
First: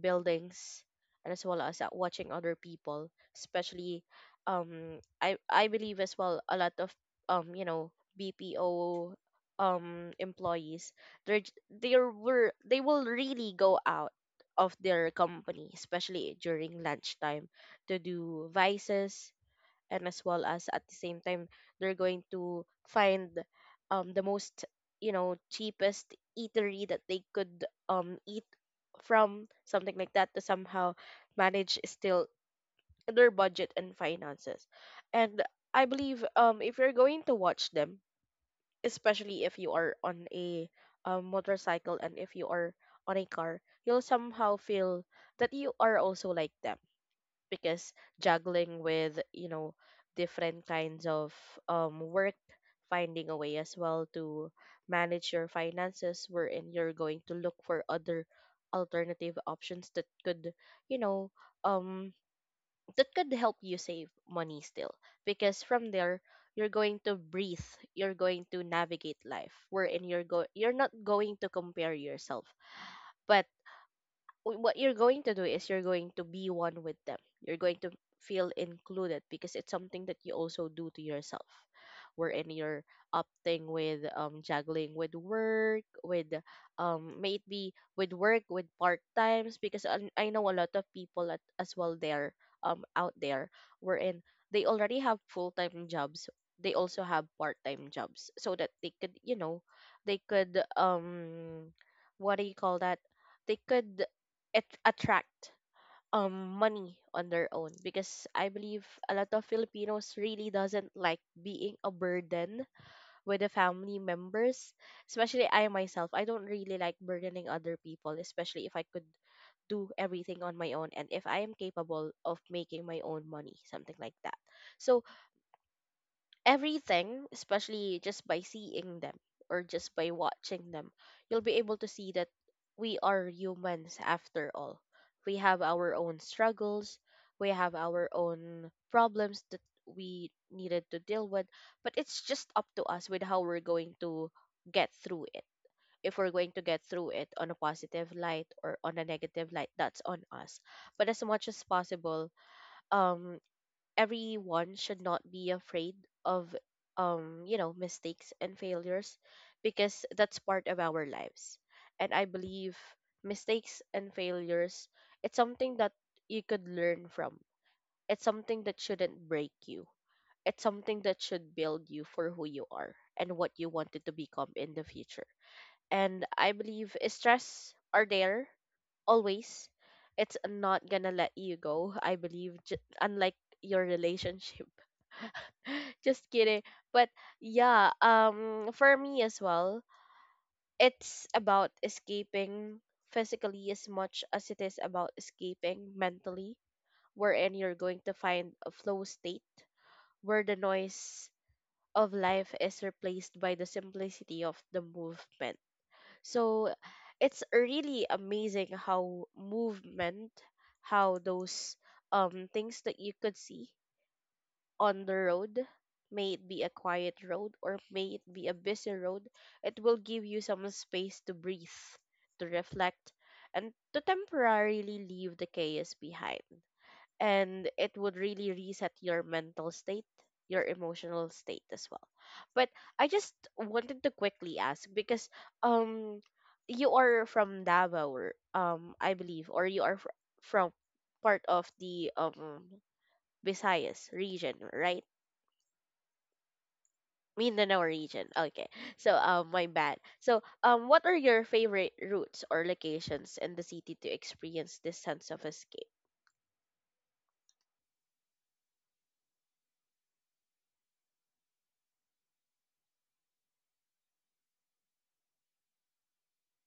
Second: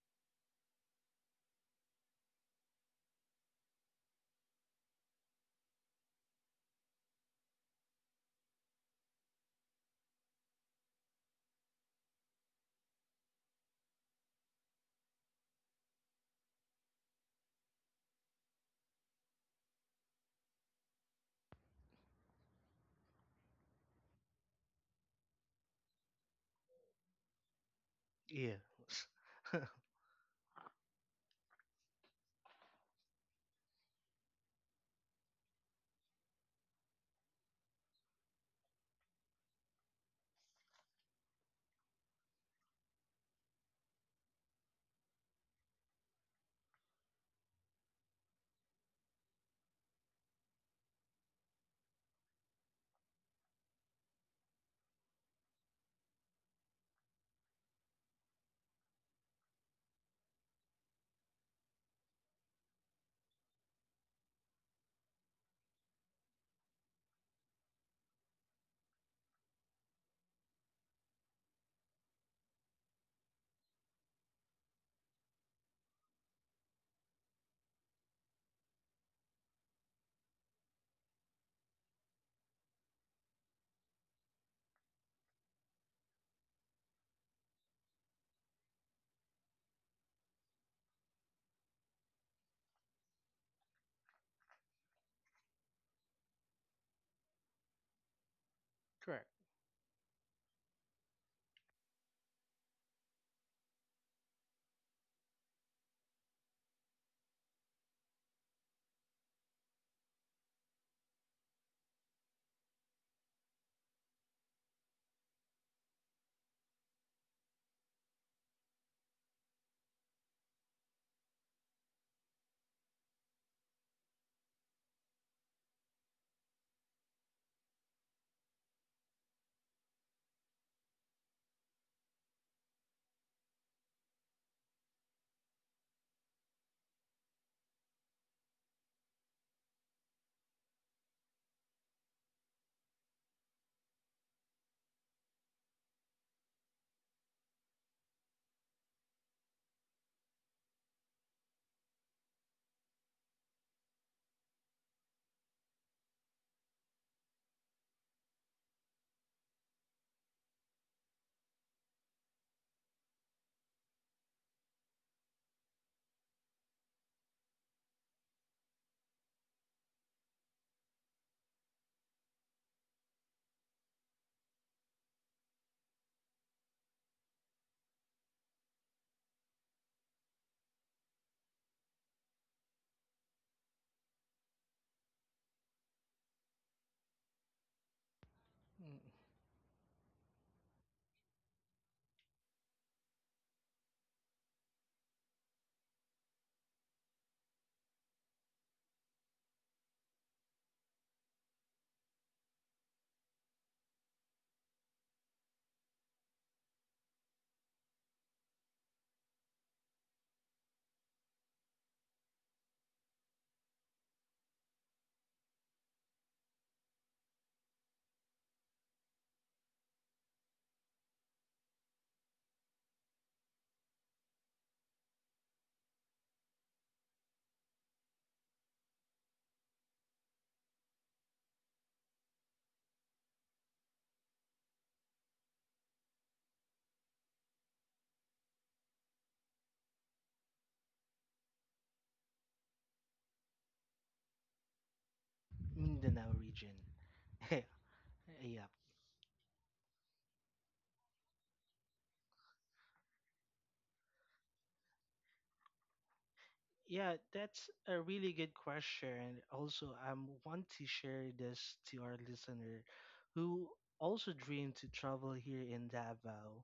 Speaker 1: buildings and as well as at watching other people, especially um i i believe as well a lot of um you know BPO um employees, they're j- they were they will really go out of their company, especially during lunchtime, to do vices, and as well as at the same time they're going to find um the most, you know, cheapest eatery that they could um eat
Speaker 2: Yeah.
Speaker 1: from, something like that, to somehow manage still their budget and finances. And I believe, um if you're going to watch them, especially if you are on a um, motorcycle, and if you are on a car, you'll somehow feel that you are also like them, because juggling with, you know, different kinds of um work, finding a way as well to manage your finances, wherein you're going to look for other alternative options that could, you know, um that could help you save money still, because from there you're going to breathe, you're going to navigate life, wherein you're go you're not going to compare yourself, but w- what you're going to do is you're going to be one with them. You're going to feel included, because it's something that you also do to yourself. Wherein you're opting with um juggling with work, with um maybe with work, with part times, because I, I know a lot of people at, as well there um out there, wherein they already have full time jobs. They also have part time jobs so that they could,
Speaker 2: Correct.
Speaker 1: you know, they could um what do you call that, they could it attract um money on their own, because I believe a lot of Filipinos really doesn't like being a burden with the family members. Especially I myself, I don't really like burdening other people, especially if I could do everything on my own and if I am capable of making my own money, something like that. So everything, especially just by seeing them or just by watching them, you'll be able to see that we are humans after all. We have our own struggles, we have our own problems that we needed to deal with, but it's just up to us with how we're going to get through it. If we're going to get through it on a positive light or on a negative light, that's on us. But as much as possible, um everyone should not be afraid of um you know mistakes and failures because that's part of our lives, and I believe mistakes and failures, it's something that you could learn from. It's something that shouldn't break you. It's something that should build you for who you are and what you wanted to become in the future. And I believe stress are there always. It's not gonna let you go, I believe, j- unlike your relationship. Just kidding. But yeah, um for
Speaker 2: Mm,
Speaker 1: me as well, it's about escaping physically as much as it is about escaping mentally, wherein you're going to find a flow state where the noise of life is replaced by the simplicity of the movement. So it's really amazing how movement, how those um things that you could see on the road, may it be a quiet road or may it be a busy road, it will give you some space to breathe, to reflect, and to temporarily leave the chaos behind. And it would really reset your mental state, your emotional state as well. But I just wanted to quickly ask because um you are from Davao, or, um I believe, or you are fr- from part of the um Visayas region, right?
Speaker 2: Mindanao region.
Speaker 1: Mean the Norwegian. Okay.
Speaker 2: Yeah,
Speaker 1: So um my bad. So um what are your favorite routes or locations in the city to experience this sense of escape?
Speaker 2: yeah, that's a really good question. Also, I um, want to share this to our listener who also dream to travel here in Davao.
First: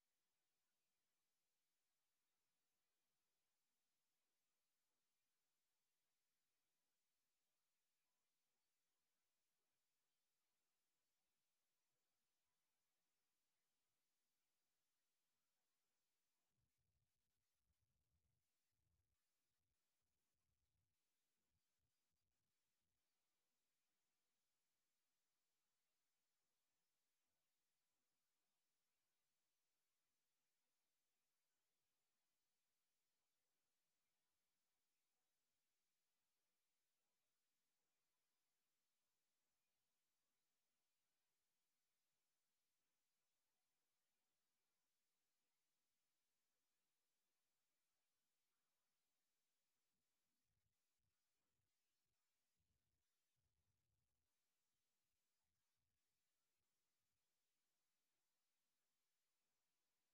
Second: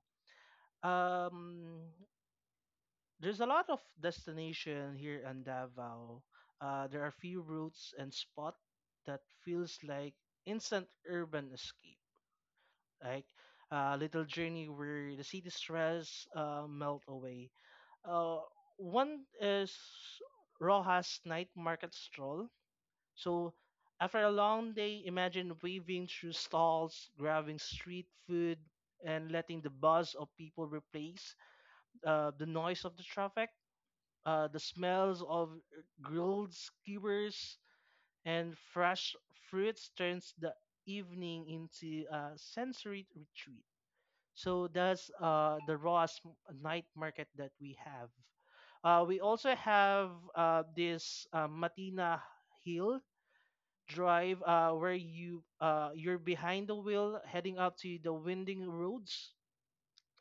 Speaker 2: um there's a lot of destination here in Davao. Uh, there are few routes and spot that feels like instant urban escape, like a little journey where the city stress uh, melt away. Uh, One is Rojas night market stroll. So after a long day, imagine weaving through stalls, grabbing street food, and letting the buzz of people replace uh, the noise of the traffic. Uh, the smells of grilled skewers and fresh fruits turns the evening into a sensory retreat. So that's uh, the raw sm- night market that we have. Uh, we also have uh, this uh, Matina Hill Drive, uh, where you uh, you're behind the wheel heading up to the winding roads.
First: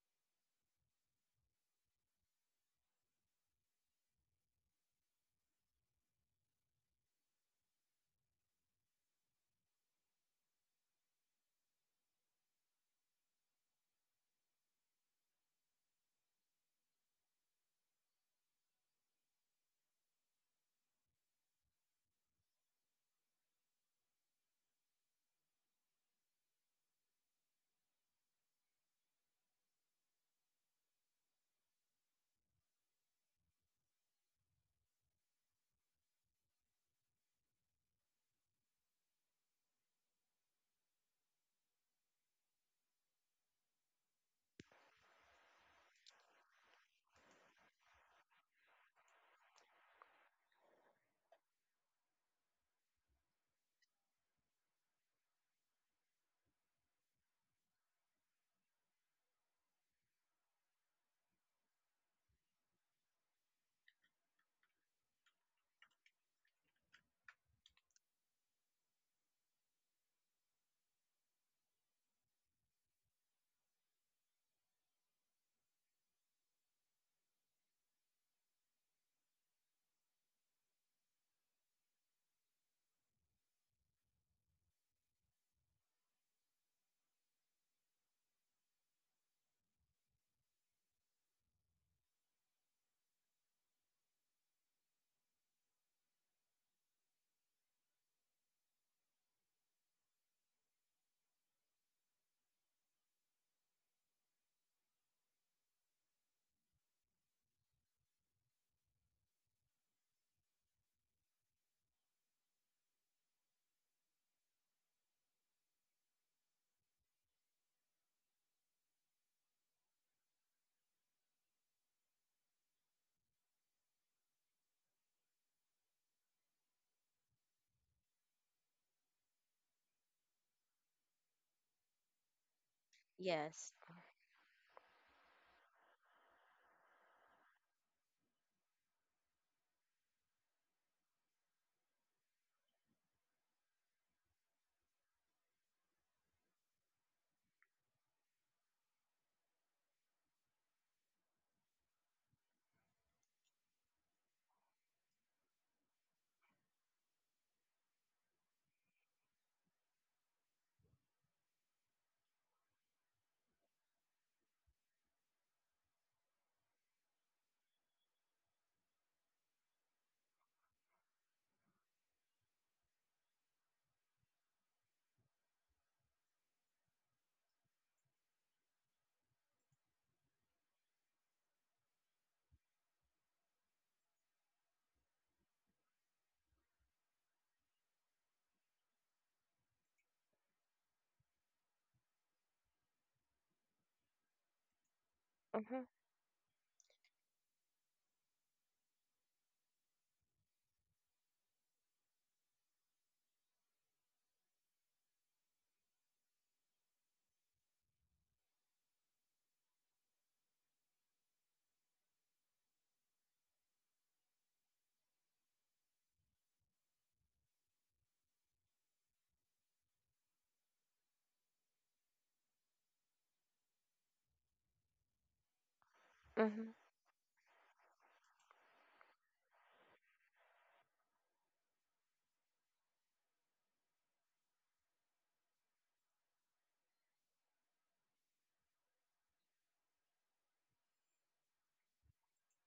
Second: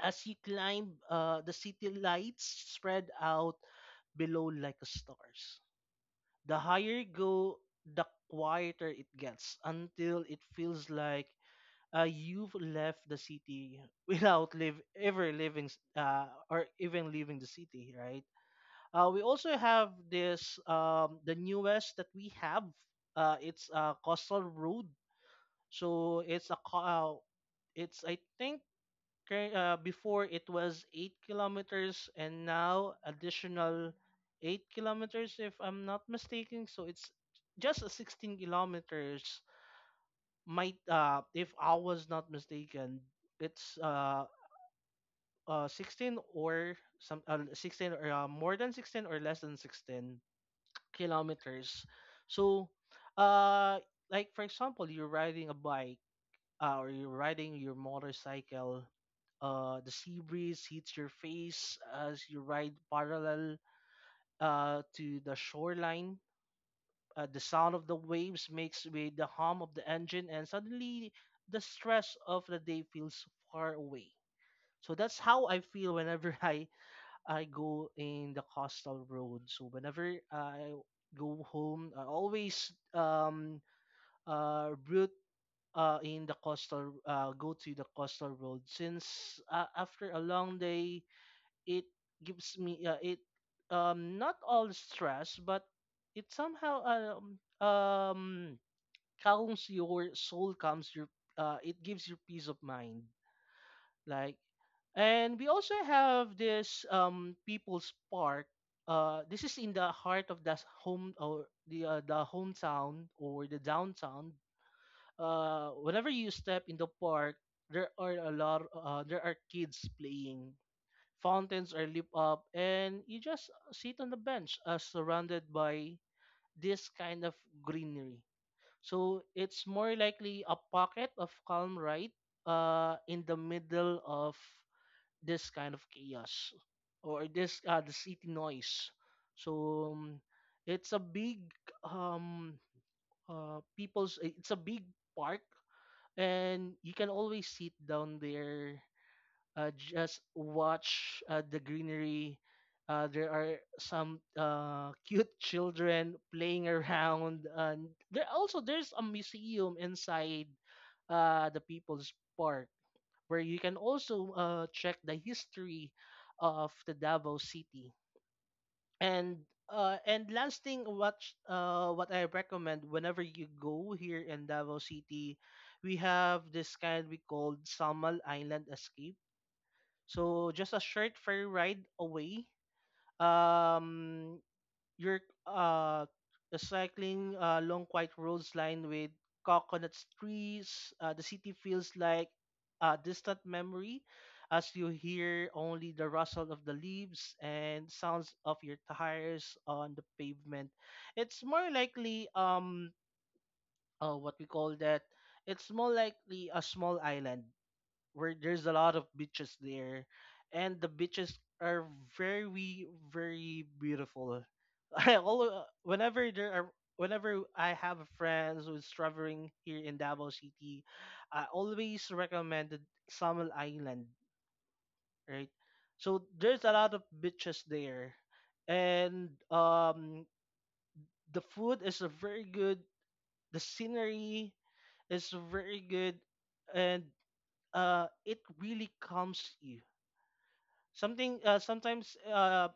Speaker 2: As you climb, uh, the city lights spread out below like a stars. The higher you go, the quieter it gets until it feels like uh, you've left the city without live ever leaving s- uh, or even leaving the city, right? Uh, we also have this um, the newest that we have. Uh, it's a coastal road, so it's a co- uh, it's I think Cur- Uh, before it was eight kilometers and now additional eight kilometers if I'm not mistaken. So it's just a sixteen kilometers might, uh if I was not mistaken. It's uh uh sixteen, or some uh, sixteen, or uh, more than sixteen, or less than sixteen kilometers. So uh like for example, you're riding a bike, uh, or you're riding your motorcycle. Uh, the sea breeze hits your face as you ride parallel, uh, to the shoreline. Uh, the sound of the waves mixed with the hum of the engine, and suddenly the stress of the day feels far away. So that's how I feel whenever I I go in the coastal road. So whenever I go home, I always um uh route uh in the coastal, uh go to the coastal road since, uh, after a long day, it gives me, uh, it um not all stress, but it somehow um, um calms your soul, calms your, uh it gives you peace of mind, like. And we also have this um People's Park. Uh this is in the heart of the s- home, or the uh, the hometown, or the downtown. Uh whenever you step in the park, there are a lot uh, there are kids playing, fountains are lit up, and you just sit on the bench, uh, surrounded by this kind of greenery. So it's more likely a pocket of calm, right, uh, in the
Speaker 1: Yes.
Speaker 2: middle of this kind of chaos, or this uh, the city noise. So um, it's a big um, uh, people's it's a big park, and you can always sit down there, uh, just watch uh, the greenery. Uh, there are some uh, cute children playing around, and there also there's a museum inside uh, the People's Park, where you can also uh, check the history of the Davao City. And uh, and last thing, what uh, what I recommend whenever you go here in Davao City: we have this kind we called Samal Island Escape, so just a short ferry ride away. Um, your uh, the cycling, uh, long quiet roads lined with coconut trees. Uh, the city feels like a distant memory, as you hear
Speaker 1: Mm-hmm.
Speaker 2: only the rustle of the leaves and sounds of your tires on the pavement. It's more likely um uh, what we call that. It's more likely a small island where there's a lot of beaches there, and the beaches are very, very beautiful. I all whenever there are Whenever I have friends who's traveling here in Davao City, I always recommended Samal Island, right? So there's a
Speaker 1: Mm-hmm.
Speaker 2: lot of beaches there, and um the food is a very good, the scenery is very good, and uh it really calms you. Something uh, Sometimes, uh,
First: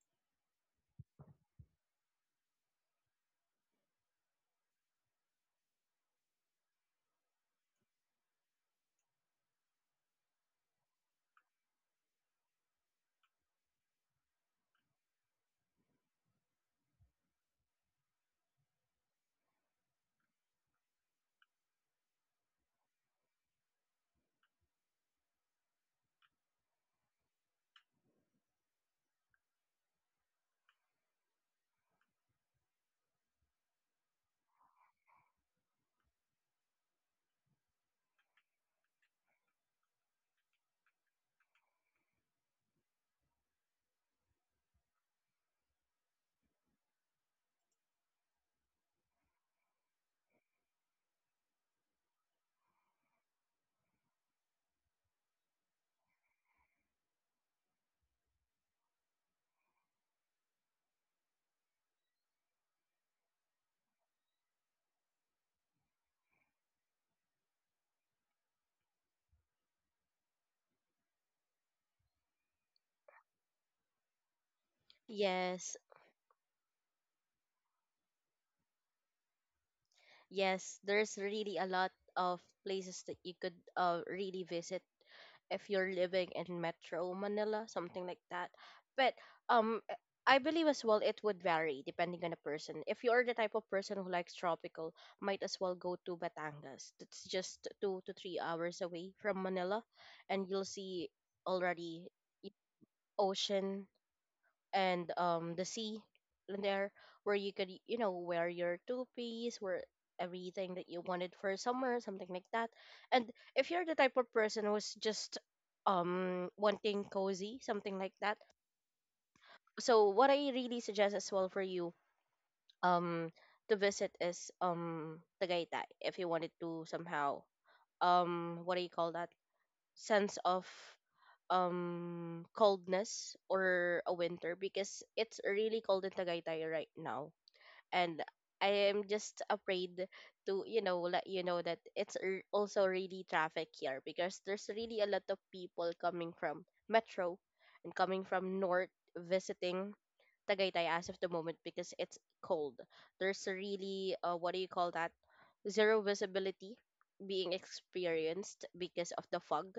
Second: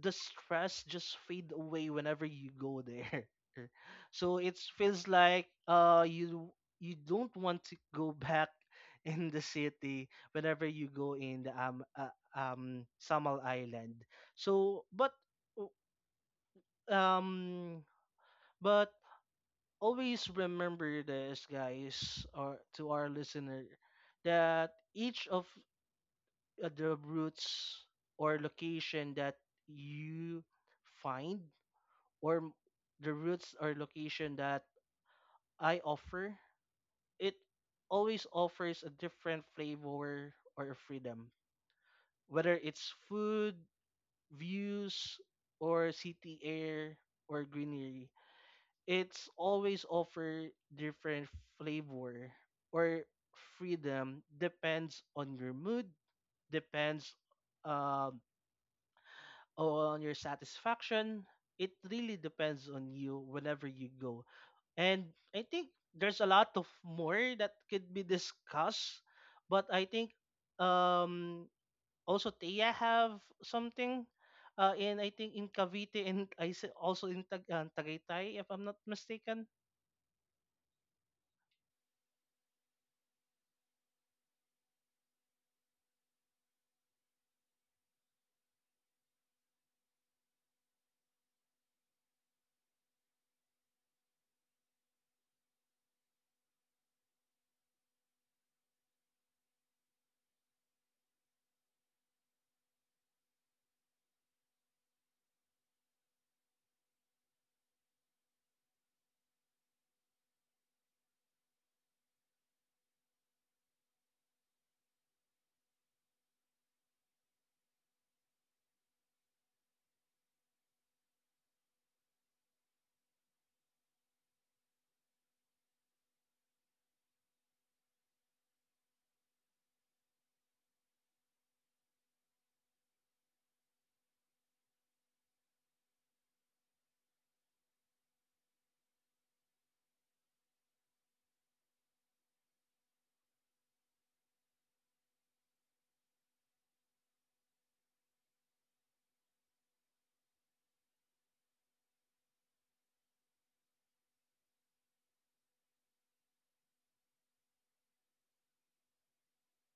Speaker 2: the stress just fade away whenever you go there. So it feels like uh you you don't want to go back in the city whenever you go in the um uh, um Samal Island. So but w- um but Always remember this guys, or to our listener, that each of uh, the routes or location that you find, or m- the routes or location that I offer, it always offers a different flavor or freedom. Whether it's food, views, or city air, or greenery, it's always offer different flavor or freedom, depends on your mood, depends um on your satisfaction. It really depends on you whenever you go. And I think there's a lot of more that could be discussed, but I think um also Tia have something uh in I think in
Speaker 1: Yes.
Speaker 2: Cavite, and I s- also in Tag- uh, Tagaytay if I'm not mistaken.
Speaker 1: Yes, there's really a lot of places that you could uh really visit if you're living in Metro Manila, something like that. But um, I I believe as well it would vary depending on the person. If you are the type of person who likes tropical, might as well go to Batangas. That's just two to three hours away from Manila, and you'll see already, y- ocean and um the sea in there, where you could you know wear your two piece, where everything that you wanted for summer, something like that. And if you're the type of person who's just um wanting cozy, something like that, so what I really suggest as well for you, um to visit is um Tagaytay, if you wanted to somehow, um what do you call that, sense of um coldness or a winter, because it's really cold in Tagaytay right now. And I am just afraid to, you know let you know that it's r- also really traffic here, because there's really a lot of people coming from metro and coming from north, visiting Tagaytay as of the moment because it's cold. There's really, uh, what do you call that, zero visibility being experienced because of the fog.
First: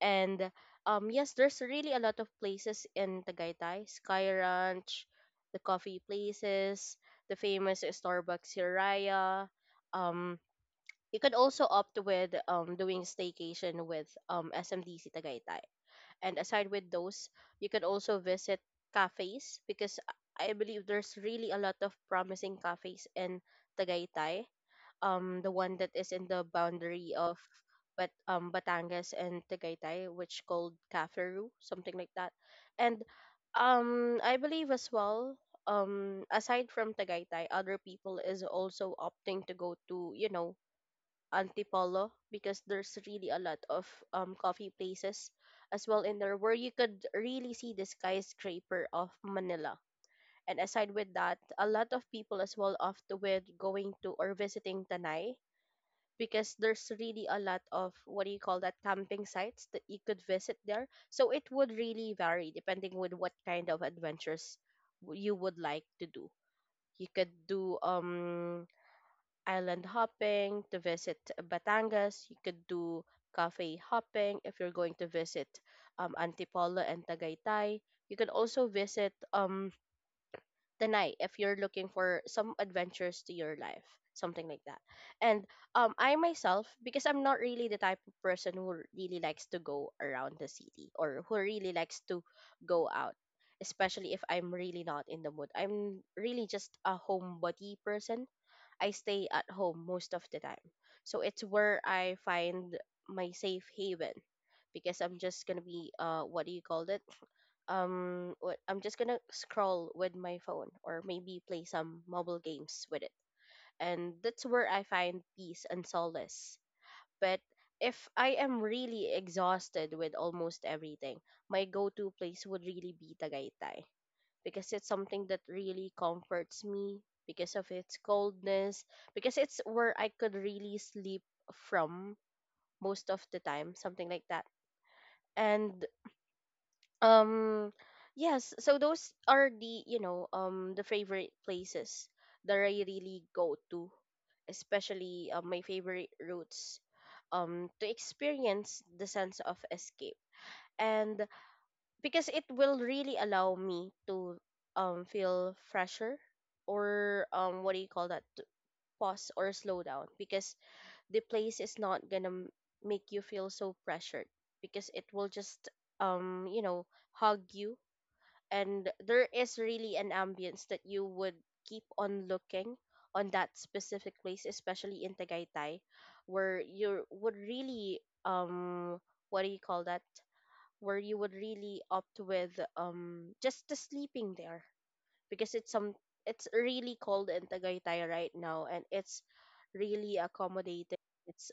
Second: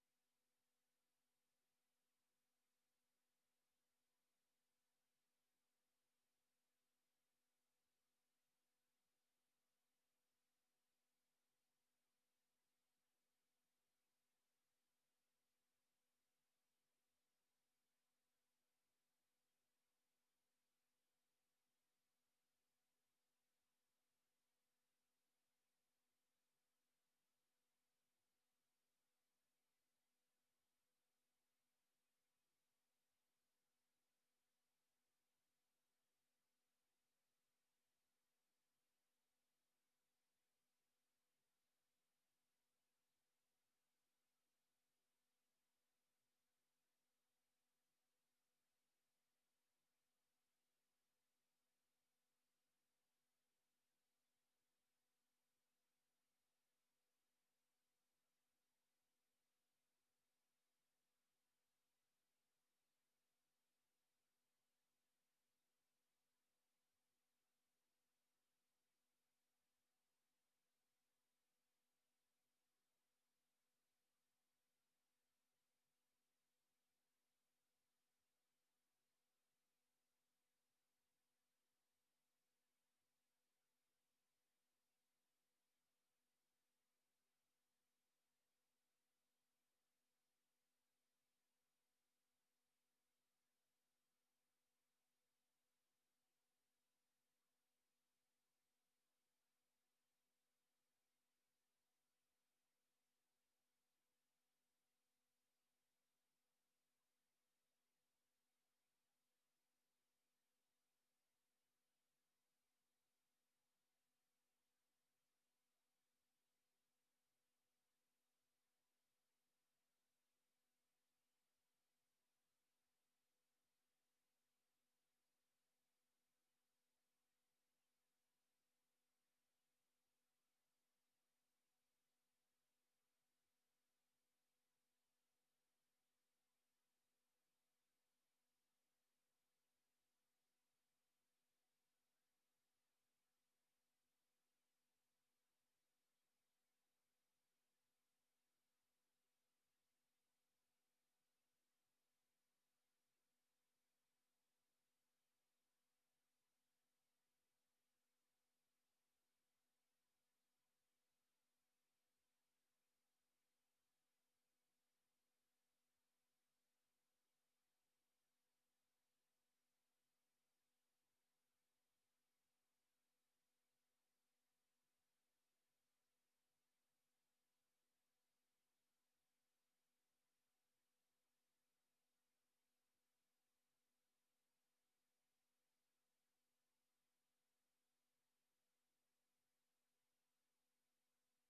Speaker 1: And um, yes, there's really a lot of places in Tagaytay. Sky Ranch, the coffee places, the famous Starbucks Hiraya. Um, you could also opt with um, doing staycation with um, S M D C Tagaytay. And aside with those, you could also visit cafes because I I believe there's really a lot of promising cafes in Tagaytay, um the one that is in the boundary of, but um Batangas and Tagaytay, which called Caflaru, something like that. And um I believe as well, um aside from Tagaytay, other people is also opting to go to, you know, Antipolo, because there's really a lot of um coffee places as well in there where you could really see the skyscraper of Manila. And aside with that, a lot of people as well opt with going to or visiting Tanay, because there's really a lot of, what do you call that, camping sites that you could visit there. So it would really vary depending with what kind of adventures w- you would like to do. You could do um island hopping to visit Batangas. You could do cafe hopping if you're going to visit um Antipolo and Tagaytay. You could also visit um the night if you're looking for some adventures to your life, something like that. And um I myself, because I'm not really the type of person who really likes to go around the city or who really likes to go out, especially if I'm really not in the mood, I'm really just a homebody person. I stay at home most of the time, so it's where I find my safe haven, because I'm just gonna be, uh what do you call it, um what, I'm just gonna scroll with my phone or maybe play some mobile games with it. And that's where I find peace and solace. But if I am really exhausted with almost everything, my go to place would really be Tagaytay, because it's something that really comforts me because of its coldness, because it's where I could really sleep from, most of the time, something like that. And Um, yes, so those are the, you know, um the favorite places that I really go to, especially, uh, my favorite routes um to experience the sense of escape. And because it will really allow me to um feel fresher or, um what do you call that, to pause or slow down, because the place is not gonna m- make you feel so pressured, because it will just um you know hug you, and there is really an ambience that you would keep on looking on that specific place, especially in Tagaytay, where you would really, um what do you call that, where you would really opt with um just the sleeping there because it's some, it's really cold in Tagaytay right now, and it's really accommodating. It's,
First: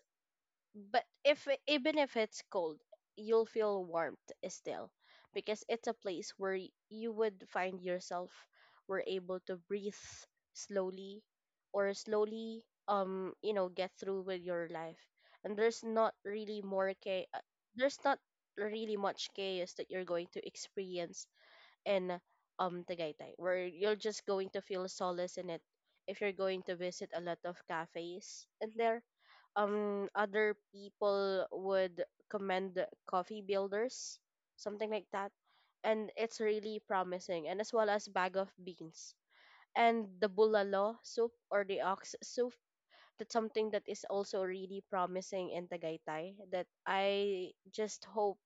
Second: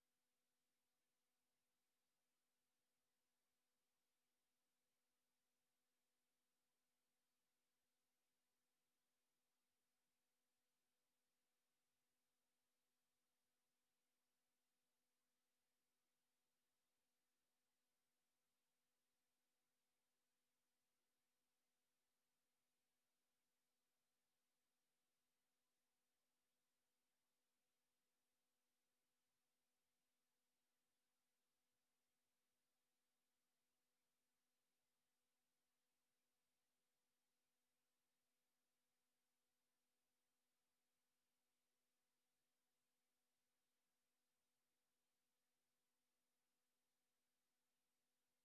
Speaker 1: but if it- even if it's cold, you'll feel warmth still, because it's a place where y- you would find yourself were able to breathe slowly, or slowly, um you know get through with your life. And there's not really more cha- uh, there's not really much chaos that you're going to experience in um Tagaytay, where you're just going to feel solace in it if you're going to visit a lot of cafes in there. Um, other people would commend coffee builders, something like that, and it's really promising. And as well as bag of beans and the bulalo soup or the ox soup. That's something that is also really promising in Tagaytay. That I just hope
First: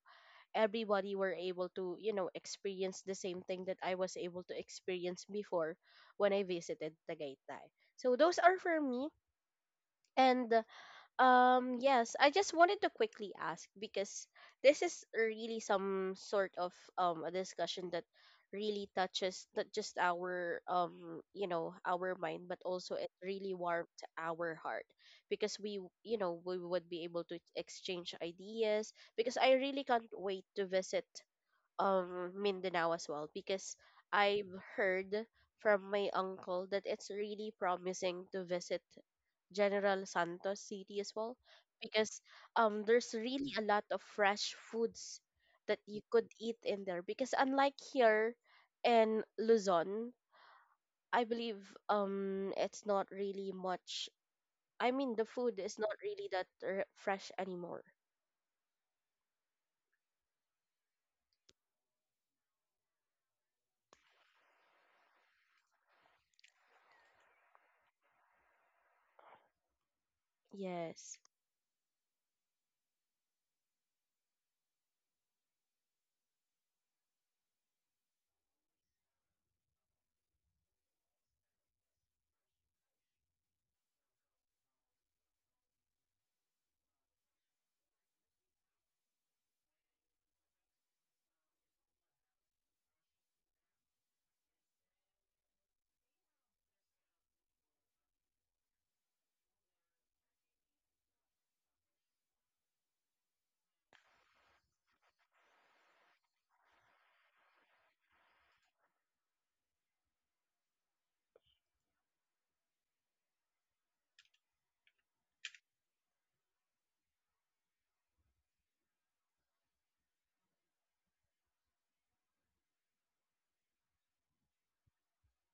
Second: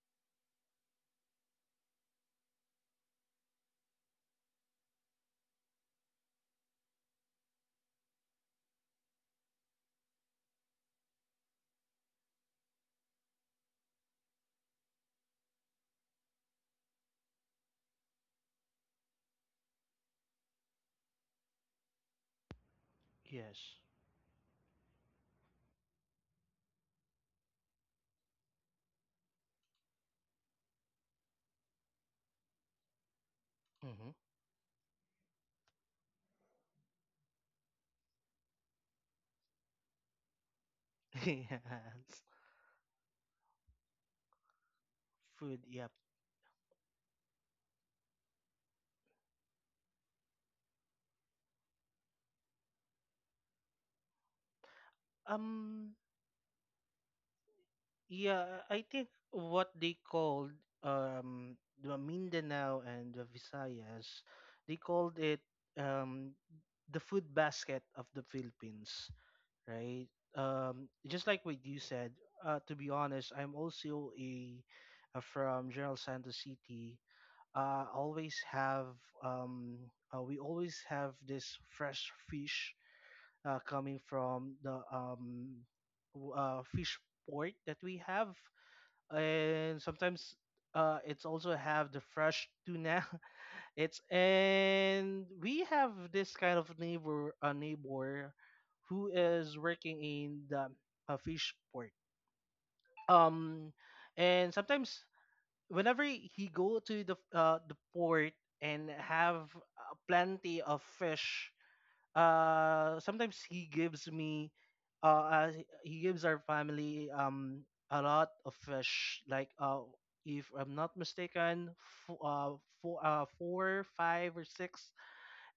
Speaker 1: everybody were able to you know experience the same thing that I was able to experience before when I visited Tagaytay. So those are for me. And um yes, I just wanted to quickly ask because this is really some sort of um a discussion that really touches not just our um you know our mind, but also it really
Speaker 2: Yes.
Speaker 1: warmed our heart, because we w- you know we would be able to exchange ideas, because I really can't wait to visit um Mindanao as well, because
Speaker 2: Mm-hmm.
Speaker 1: I've heard from my uncle that it's really promising to visit General Santos City as well,
Speaker 2: Yes.
Speaker 1: because um there's really a lot of fresh foods
Speaker 2: Food,
Speaker 1: that
Speaker 2: yep.
Speaker 1: you could eat in there, because unlike here in Luzon, I believe um it's not really much, I mean the food is
Speaker 2: Um
Speaker 1: not really that r- fresh anymore.
Speaker 2: Yeah, I think what they called um the Mindanao and the Visayas, they called it um the food basket of the Philippines, right? Um,
Speaker 1: Yes.
Speaker 2: just like what you said. Uh, to be honest, I'm also a, a from General Santos City. Uh, always have um uh, we always have this fresh fish, uh, coming from the um w- uh, fish port that we have, and sometimes uh, it's also have the fresh tuna. It's and we have this kind of neighbor, a neighbor, who is working in the a fish port. Um, and sometimes whenever he go to the uh, the port and have uh, plenty of fish, uh sometimes he gives me uh, uh he gives our family um a lot of fish, like, uh if I'm not mistaken, f- uh, four uh four, five, or six.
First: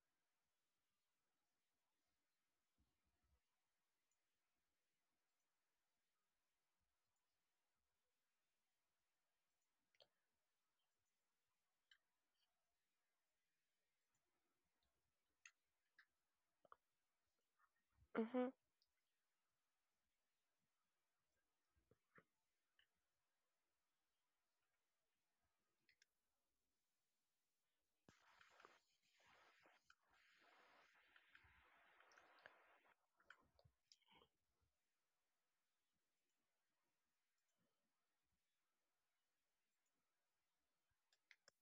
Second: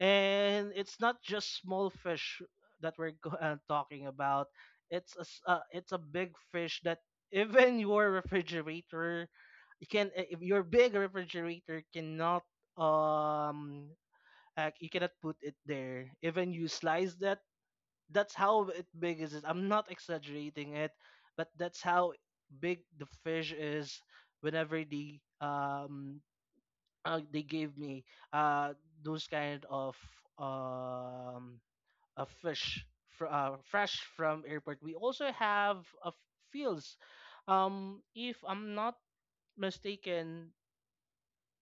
Speaker 2: And it's not just small fish that we're go- uh, talking about. It's a s- uh, it's a big fish that even your refrigerator, you can uh, if your big refrigerator cannot, um uh, you cannot put it there even you slice that. That's
Speaker 1: Mm-hmm.
Speaker 2: how it big is it, I'm not exaggerating it. But that's how big the fish is whenever they um uh, they gave me uh those kind of um a fish, fr- uh, fresh from airport. We also have, uh, fields, um if I'm not mistaken,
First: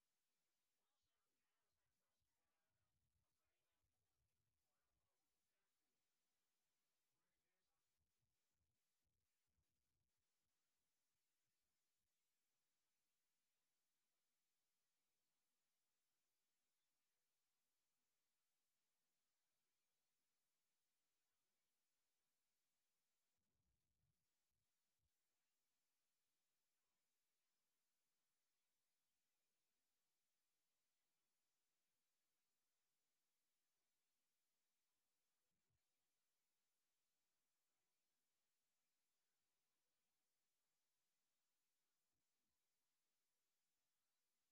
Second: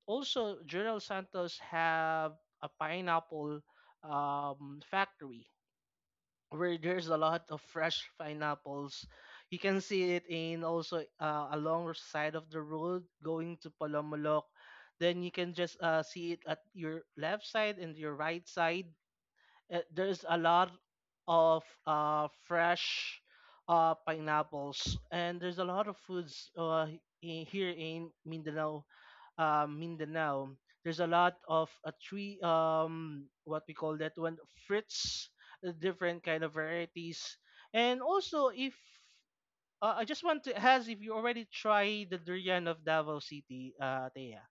Speaker 2: also, General Santos have a pineapple um, factory where there's a lot of fresh pineapples. You can see it in also, uh, along the side of the road going to Palomolok. Then you can just, uh, see it at your left side and your right side. Uh, there's a lot of uh, fresh uh, pineapples, and there's a lot of foods, uh, in, here in Mindanao. Uh, Mindanao, there's a lot of a tree. Um, what we call that one, fruits, uh, different kind of varieties, and also if. Uh, I just want to ask if you already tried the durian of Davao City, uh, Thea.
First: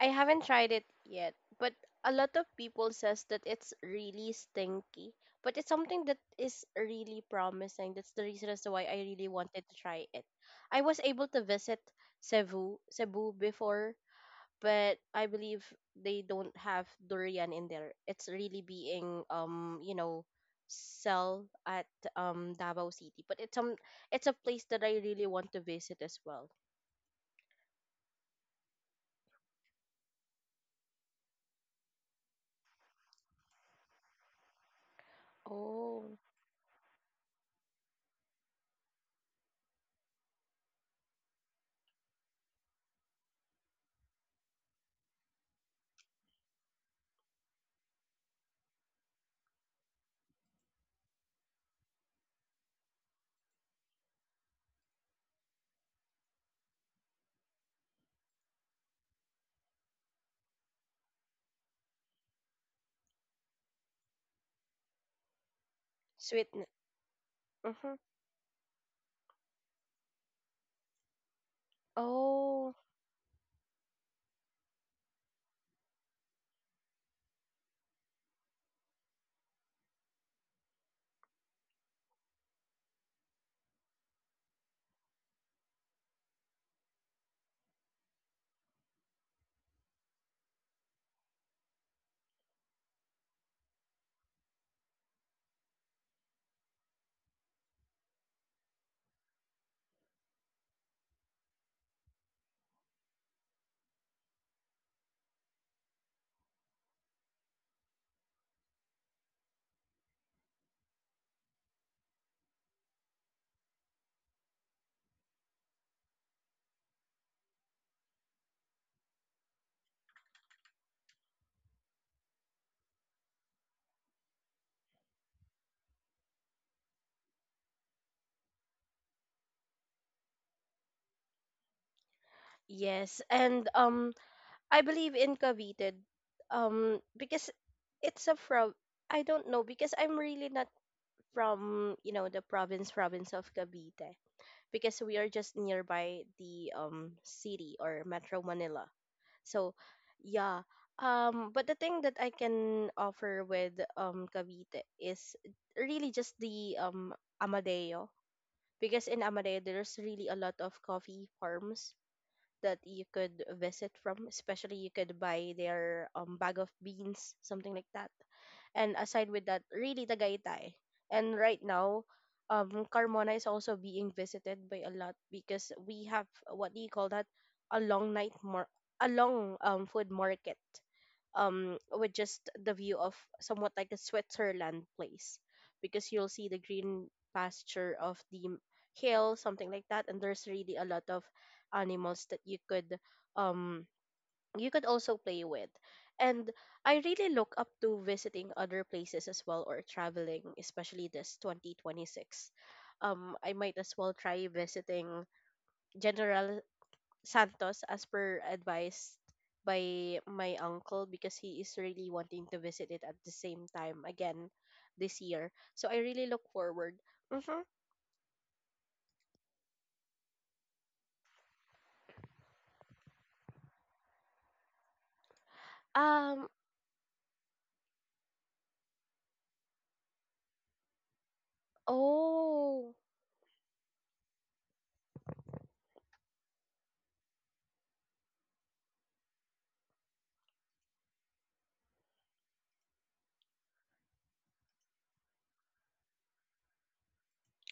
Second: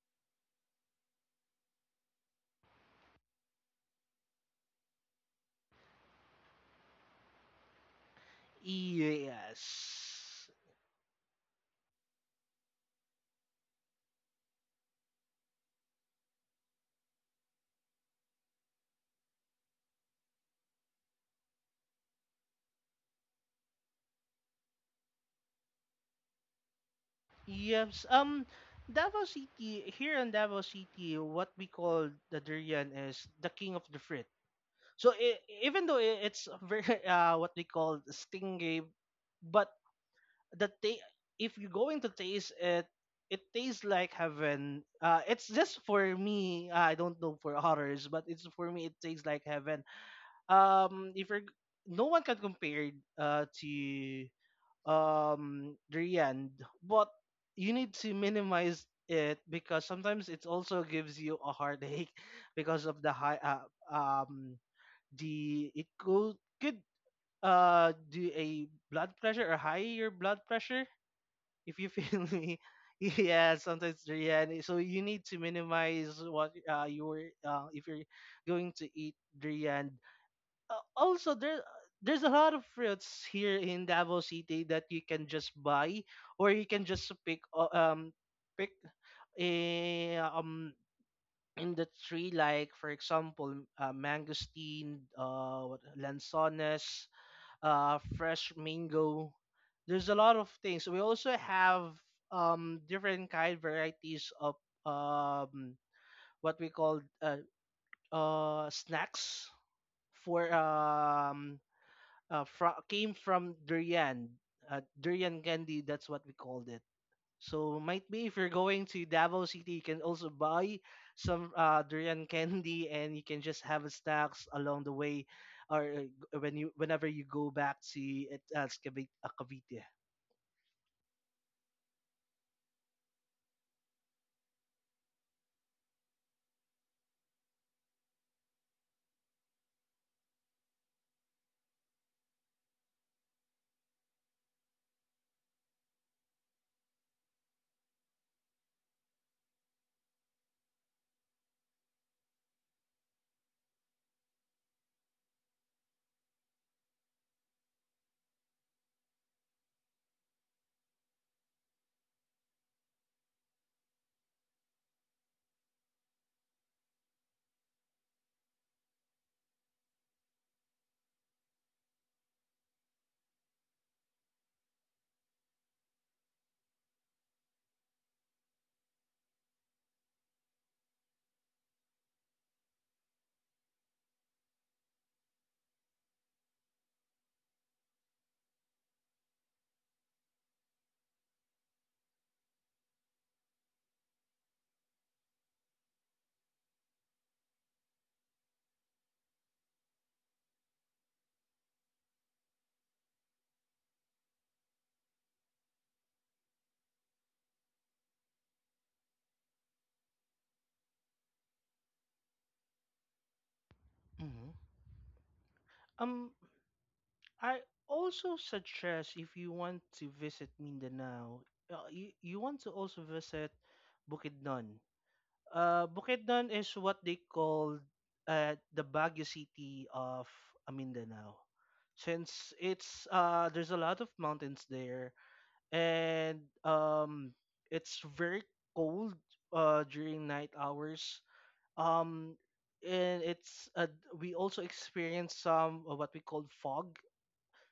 Speaker 1: I haven't tried it yet, but a lot of people says that it's really stinky. But it's something that is really promising. That's the reason as to why I really wanted to try it.
Speaker 2: Yes.
Speaker 1: I was able to visit Cebu, Cebu before, but I believe they don't have durian in there. It's really being, um, you know, sell at um Davao City. But it's um it's a place that I really want to visit as well.
Speaker 2: Yes. Um, Davao City, here in Davao City, what we call the durian is the king of the fruit. So I even though,
Speaker 1: Oh,
Speaker 2: i- it's a very uh, what we call stingy, but the ta- if you're going to taste it, it tastes like heaven. Uh, it's just for me. uh, I don't know for others, but it's for me. It tastes like heaven. Um, if you're g- no one can compare it, uh to um Rian, but you need to minimize it because sometimes it also gives you a heartache because of the high uh, um the it could
Speaker 1: sweet.
Speaker 2: could uh
Speaker 1: Mm-hmm.
Speaker 2: do a blood pressure or higher blood pressure if you feel me.
Speaker 1: Oh.
Speaker 2: Yeah, sometimes Rian. So you need to minimize what uh you were uh if you're going to eat Rian, uh, also there there's a lot of fruits here in Davao City that you can just buy or you can just pick o- um pick eh, um in the tree, like for example, uh, mangosteen, uh what- lanzones, uh fresh mango. There's a lot of things we also have, um different kind varieties of um what we call uh, uh snacks for um uh, fro- came from durian, uh, durian candy. That's what we called it. So might be if you're going to Davao City, you can also buy some uh, durian candy, and you can just have a stacks along the way, or uh, when you whenever you go back to it as Cavite. uh, Cavite.
Speaker 1: Yes, and um, I believe in Cavite, um, because it's a from, I don't know because I'm really not from, you know the province province of Cavite, because we are just nearby the um city or Metro Manila. So yeah, um, but the thing that I can offer with um Cavite is really just the um Amadeo, because in Amadeo there's really a lot of coffee farms that you could visit from, especially you could buy their um bag of beans, something like that. And aside with that, really Tagaytay. And right now, um Carmona is also being visited by a lot, because we have, what do you call that, a long night mar, a long um food market, um with just the view of somewhat like a Switzerland place, because you'll see the green pasture of the m- hill, something like that, and there's really a lot of animals that you could, um you could also play with. And I really look up to visiting other places as well or traveling, especially this twenty twenty-six. um I might as well try visiting General Santos as per advice by my uncle, because he is really wanting to visit it at the same time again
Speaker 2: Mhm.
Speaker 1: this year. So I really
Speaker 2: Um,
Speaker 1: look forward.
Speaker 2: I
Speaker 1: Mm-hmm.
Speaker 2: also suggest if you want to visit Mindanao, uh, you, you want to also visit Bukidnon. Uh,
Speaker 1: Um.
Speaker 2: Bukidnon is what they call uh, the Baguio City of uh, Mindanao. Since
Speaker 1: Oh.
Speaker 2: it's uh, there's a lot of mountains there, and um, it's very cold uh, during night hours. Um, and it's uh, we also experience some uh, what we call fog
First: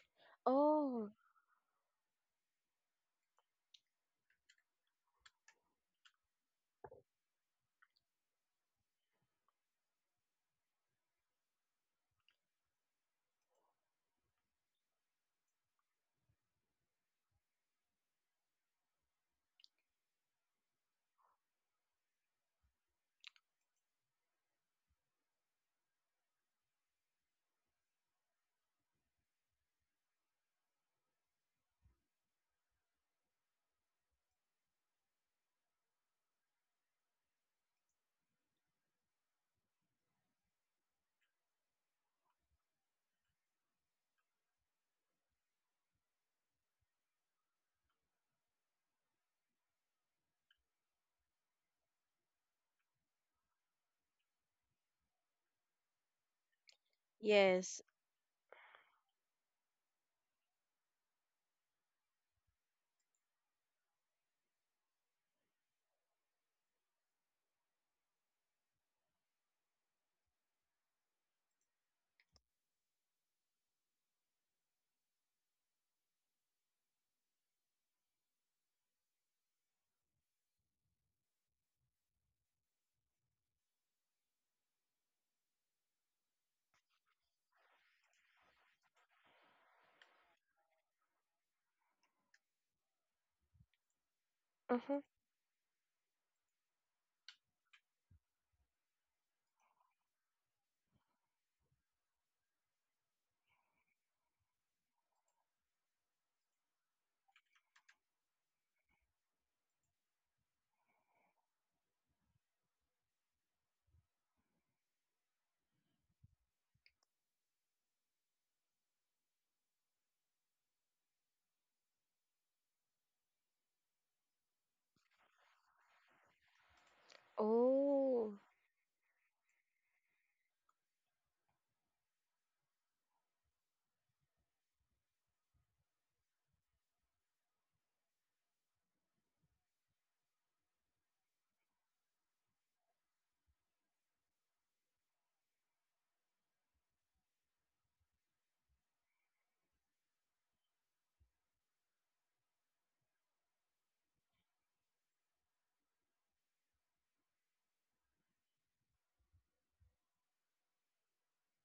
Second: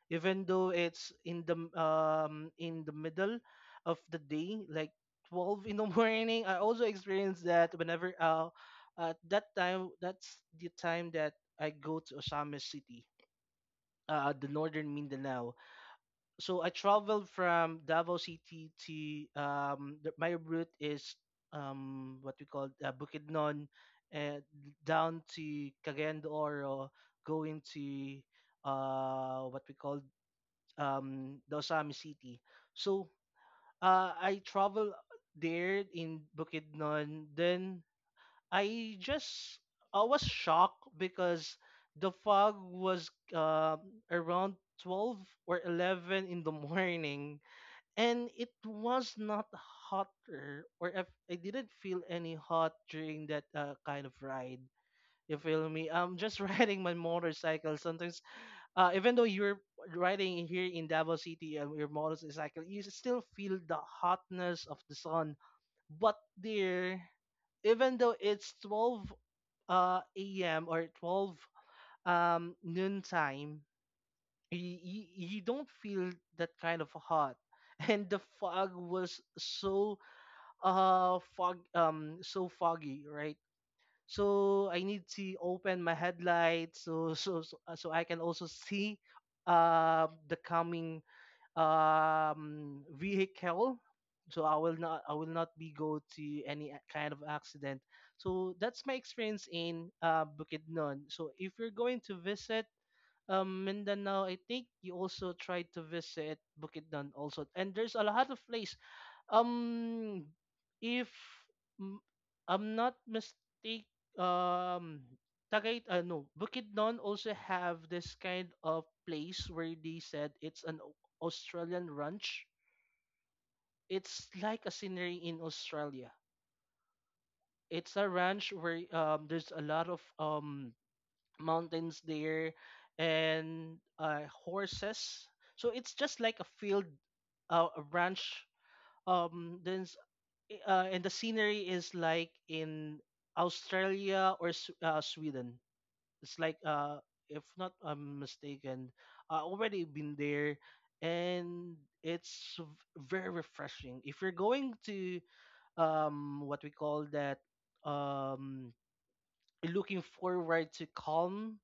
Speaker 2: even though it's
Speaker 1: Oh.
Speaker 2: in the m- um in the middle of the day, like twelve in the morning. I also experienced that whenever, uh at that time that's the time that I go to Osama City, uh, the northern Mindanao. So I traveled from Davao City to um the, my route is, um what we call, uh, Bukidnon, and down to Cagayan de Oro, going to uh what we call, um, the Osami City. So, uh, I travel there in Bukidnon. Then I just I was shocked because the fog was uh, around twelve or eleven in the morning, and it was not hotter, or if I didn't feel any hot during that uh, kind of ride. You feel me? I'm just riding my motorcycle.
Speaker 1: Yes.
Speaker 2: Sometimes uh, even though you're riding in here in Davao City and your motorcycle, you still feel the hotness of the sun. But there, even though it's twelve uh, a m or twelve um, noon time, you, you, you don't feel that kind of hot. And the fog was so uh fog um so foggy, right? So I need to open my headlights, so so so, uh, so I can also see uh, the coming um, vehicle. So I will
Speaker 1: Mm-hmm.
Speaker 2: not I will not be go to any a- kind of accident. So that's my experience in uh, Bukidnon. So if you're going to visit um, Mindanao, I think you also try to visit Bukidnon also. And there's a lot of place, um, if m- I'm not mistake, um, Tagay, uh, no, Bukidnon also have this kind of place where they said it's an Au- Australian ranch. It's like a scenery in Australia. It's a
Speaker 1: Oh.
Speaker 2: ranch where, um, there's a lot of, um, mountains there and uh, horses. So it's just like a field, uh, a ranch. Um, then uh, and the scenery is like in Australia or S- uh, Sweden. It's like, uh, if not I'm mistaken, I already been there, and it's v- very refreshing. If you're going to, um, what we call that, um, looking forward to calm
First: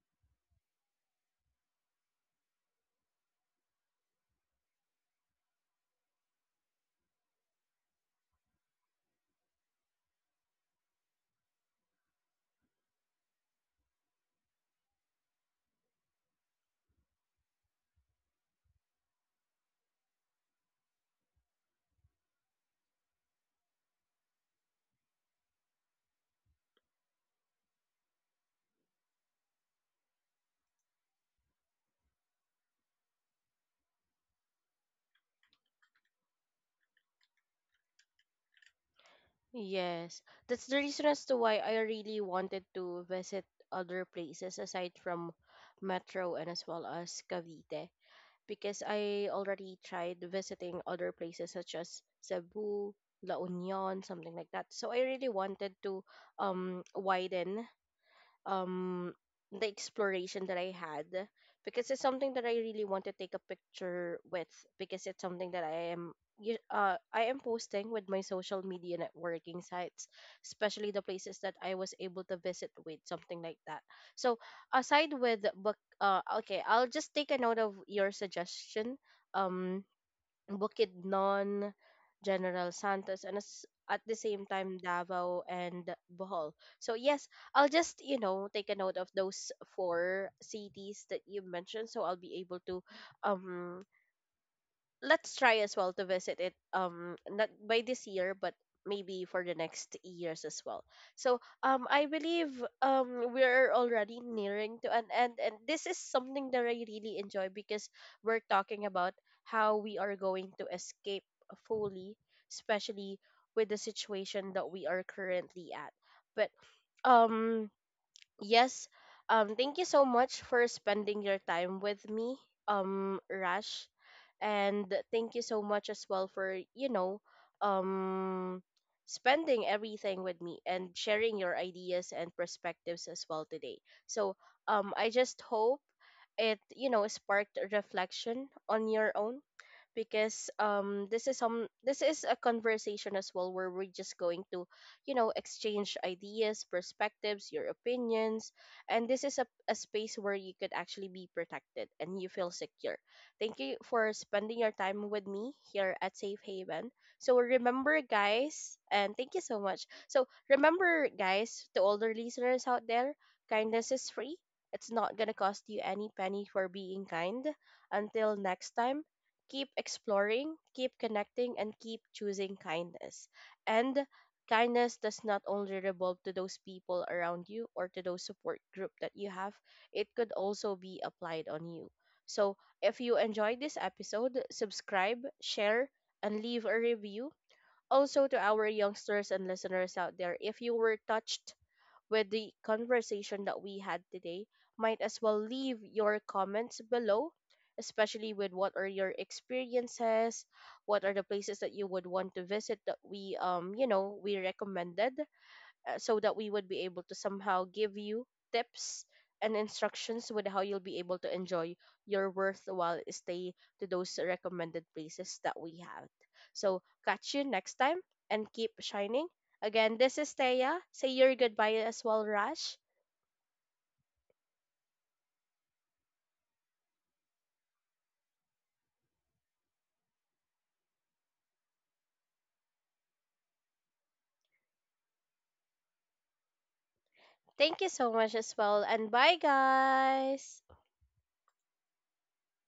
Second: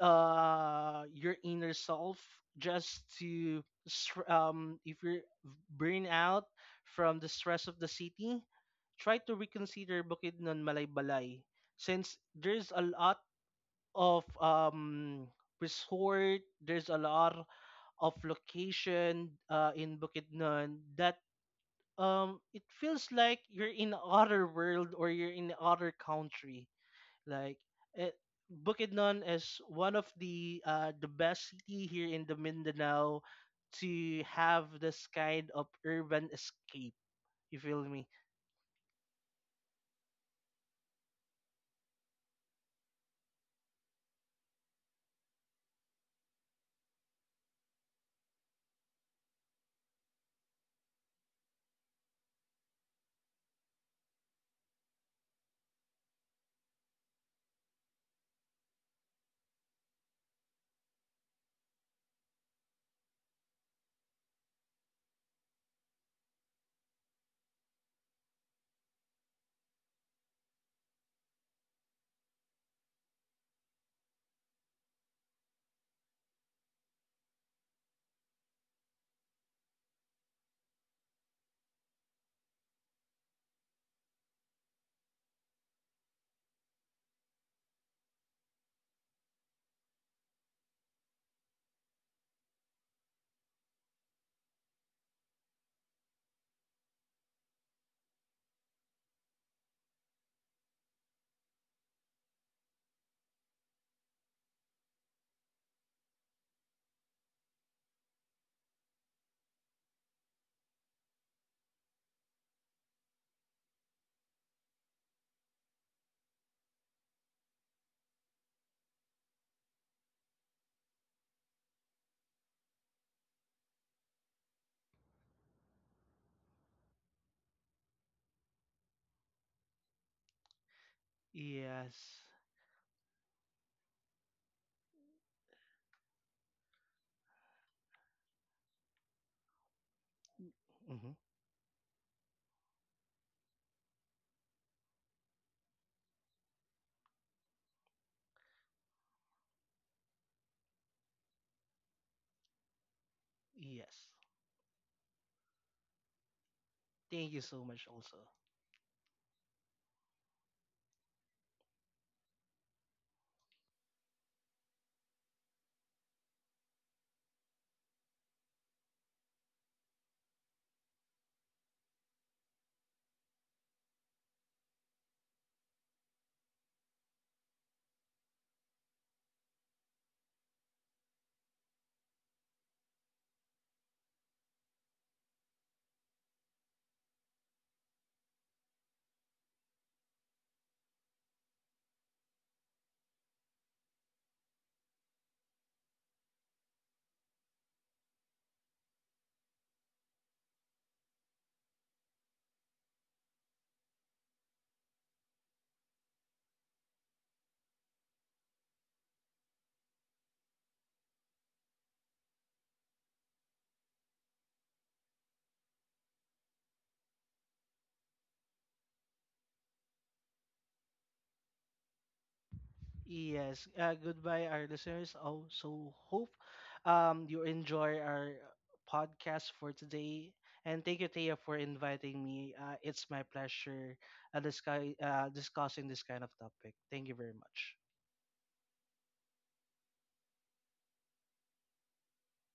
Speaker 2: uh your inner self, just to str- um if you're burn out from the stress of the city, try to reconsider Bukidnon Malaybalay, since there's a lot of um resort, there's a lot of location uh, in Bukidnon that, um it feels like you're in other world or you're in other country. Like it, Bukidnon is one of the uh, the best city here in the Mindanao to have this kind of urban escape. You feel me?
Speaker 1: Yes. That's the reason as to why I really wanted to visit other places aside from Metro and as well as Cavite, because I already tried visiting other places such as Cebu, La Union, something like that. So I really wanted to um widen um the exploration that I had, because it's something that I really want to take a picture with, because it's something that I am, u- uh I am posting with my social media networking sites, especially the places that I was able to visit with, something like that. So aside with book uh okay, I'll just take a note of your suggestion. Um Bukidnon, General Santos, and as, at the same time Davao and Bohol. So yes, I'll just, you know take a note of those four cities that you mentioned, so I'll be able to, um let's try as well to visit it, um not by this year, but maybe for the next years as well. So um I believe um we're already nearing to an end, and this is something that I really enjoy, because we're talking about how we are going to escape fully, especially with the situation that we are currently at. But um yes, um, thank you so much for spending your time with me, um, Rash, and thank you so much as well for, you know, um, spending everything with me and sharing your
Speaker 2: Yes.
Speaker 1: ideas and perspectives as well today. So, um, I just hope it, you know sparked a reflection on your own, because
Speaker 2: Mm-hmm.
Speaker 1: um this is some this is a conversation as well where we're just going to, you know exchange ideas, perspectives, your opinions. And this is a, a space where you could actually be protected and you feel secure. Thank you
Speaker 2: Yes.
Speaker 1: for spending your time with me here at Safe Haven.
Speaker 2: Thank you
Speaker 1: So
Speaker 2: so much
Speaker 1: remember
Speaker 2: also.
Speaker 1: guys, and thank you so much, so remember guys, to older listeners out there, kindness is free. It's not gonna cost you any penny for being kind. Until next time, keep exploring, keep connecting, and keep choosing kindness. And kindness does not only revolve to those people around you or to those support group that you have, it could also be applied on you. So if you enjoyed this episode, subscribe, share, and leave a review. Also, to our youngsters and listeners out there, if you were touched with the conversation that we had today, might as well leave your comments below, especially with what are your experiences, what are the places that you would want to visit that we um you know we recommended, uh, so that we would be able to somehow give you tips and instructions with how you'll be able to enjoy your worthwhile stay to those recommended places that we have. So catch you next time and keep shining. Again, this is Thea. Say your goodbye as well, Rash.
Speaker 2: Yes. Uh, goodbye our listeners. Also hope um you enjoy our podcast for today. And thank you Thea for inviting me. Uh, it's my pleasure uh, discuss, uh, discussing this kind of topic. Thank you very much.
Speaker 1: Thank you so much as well, and bye, guys.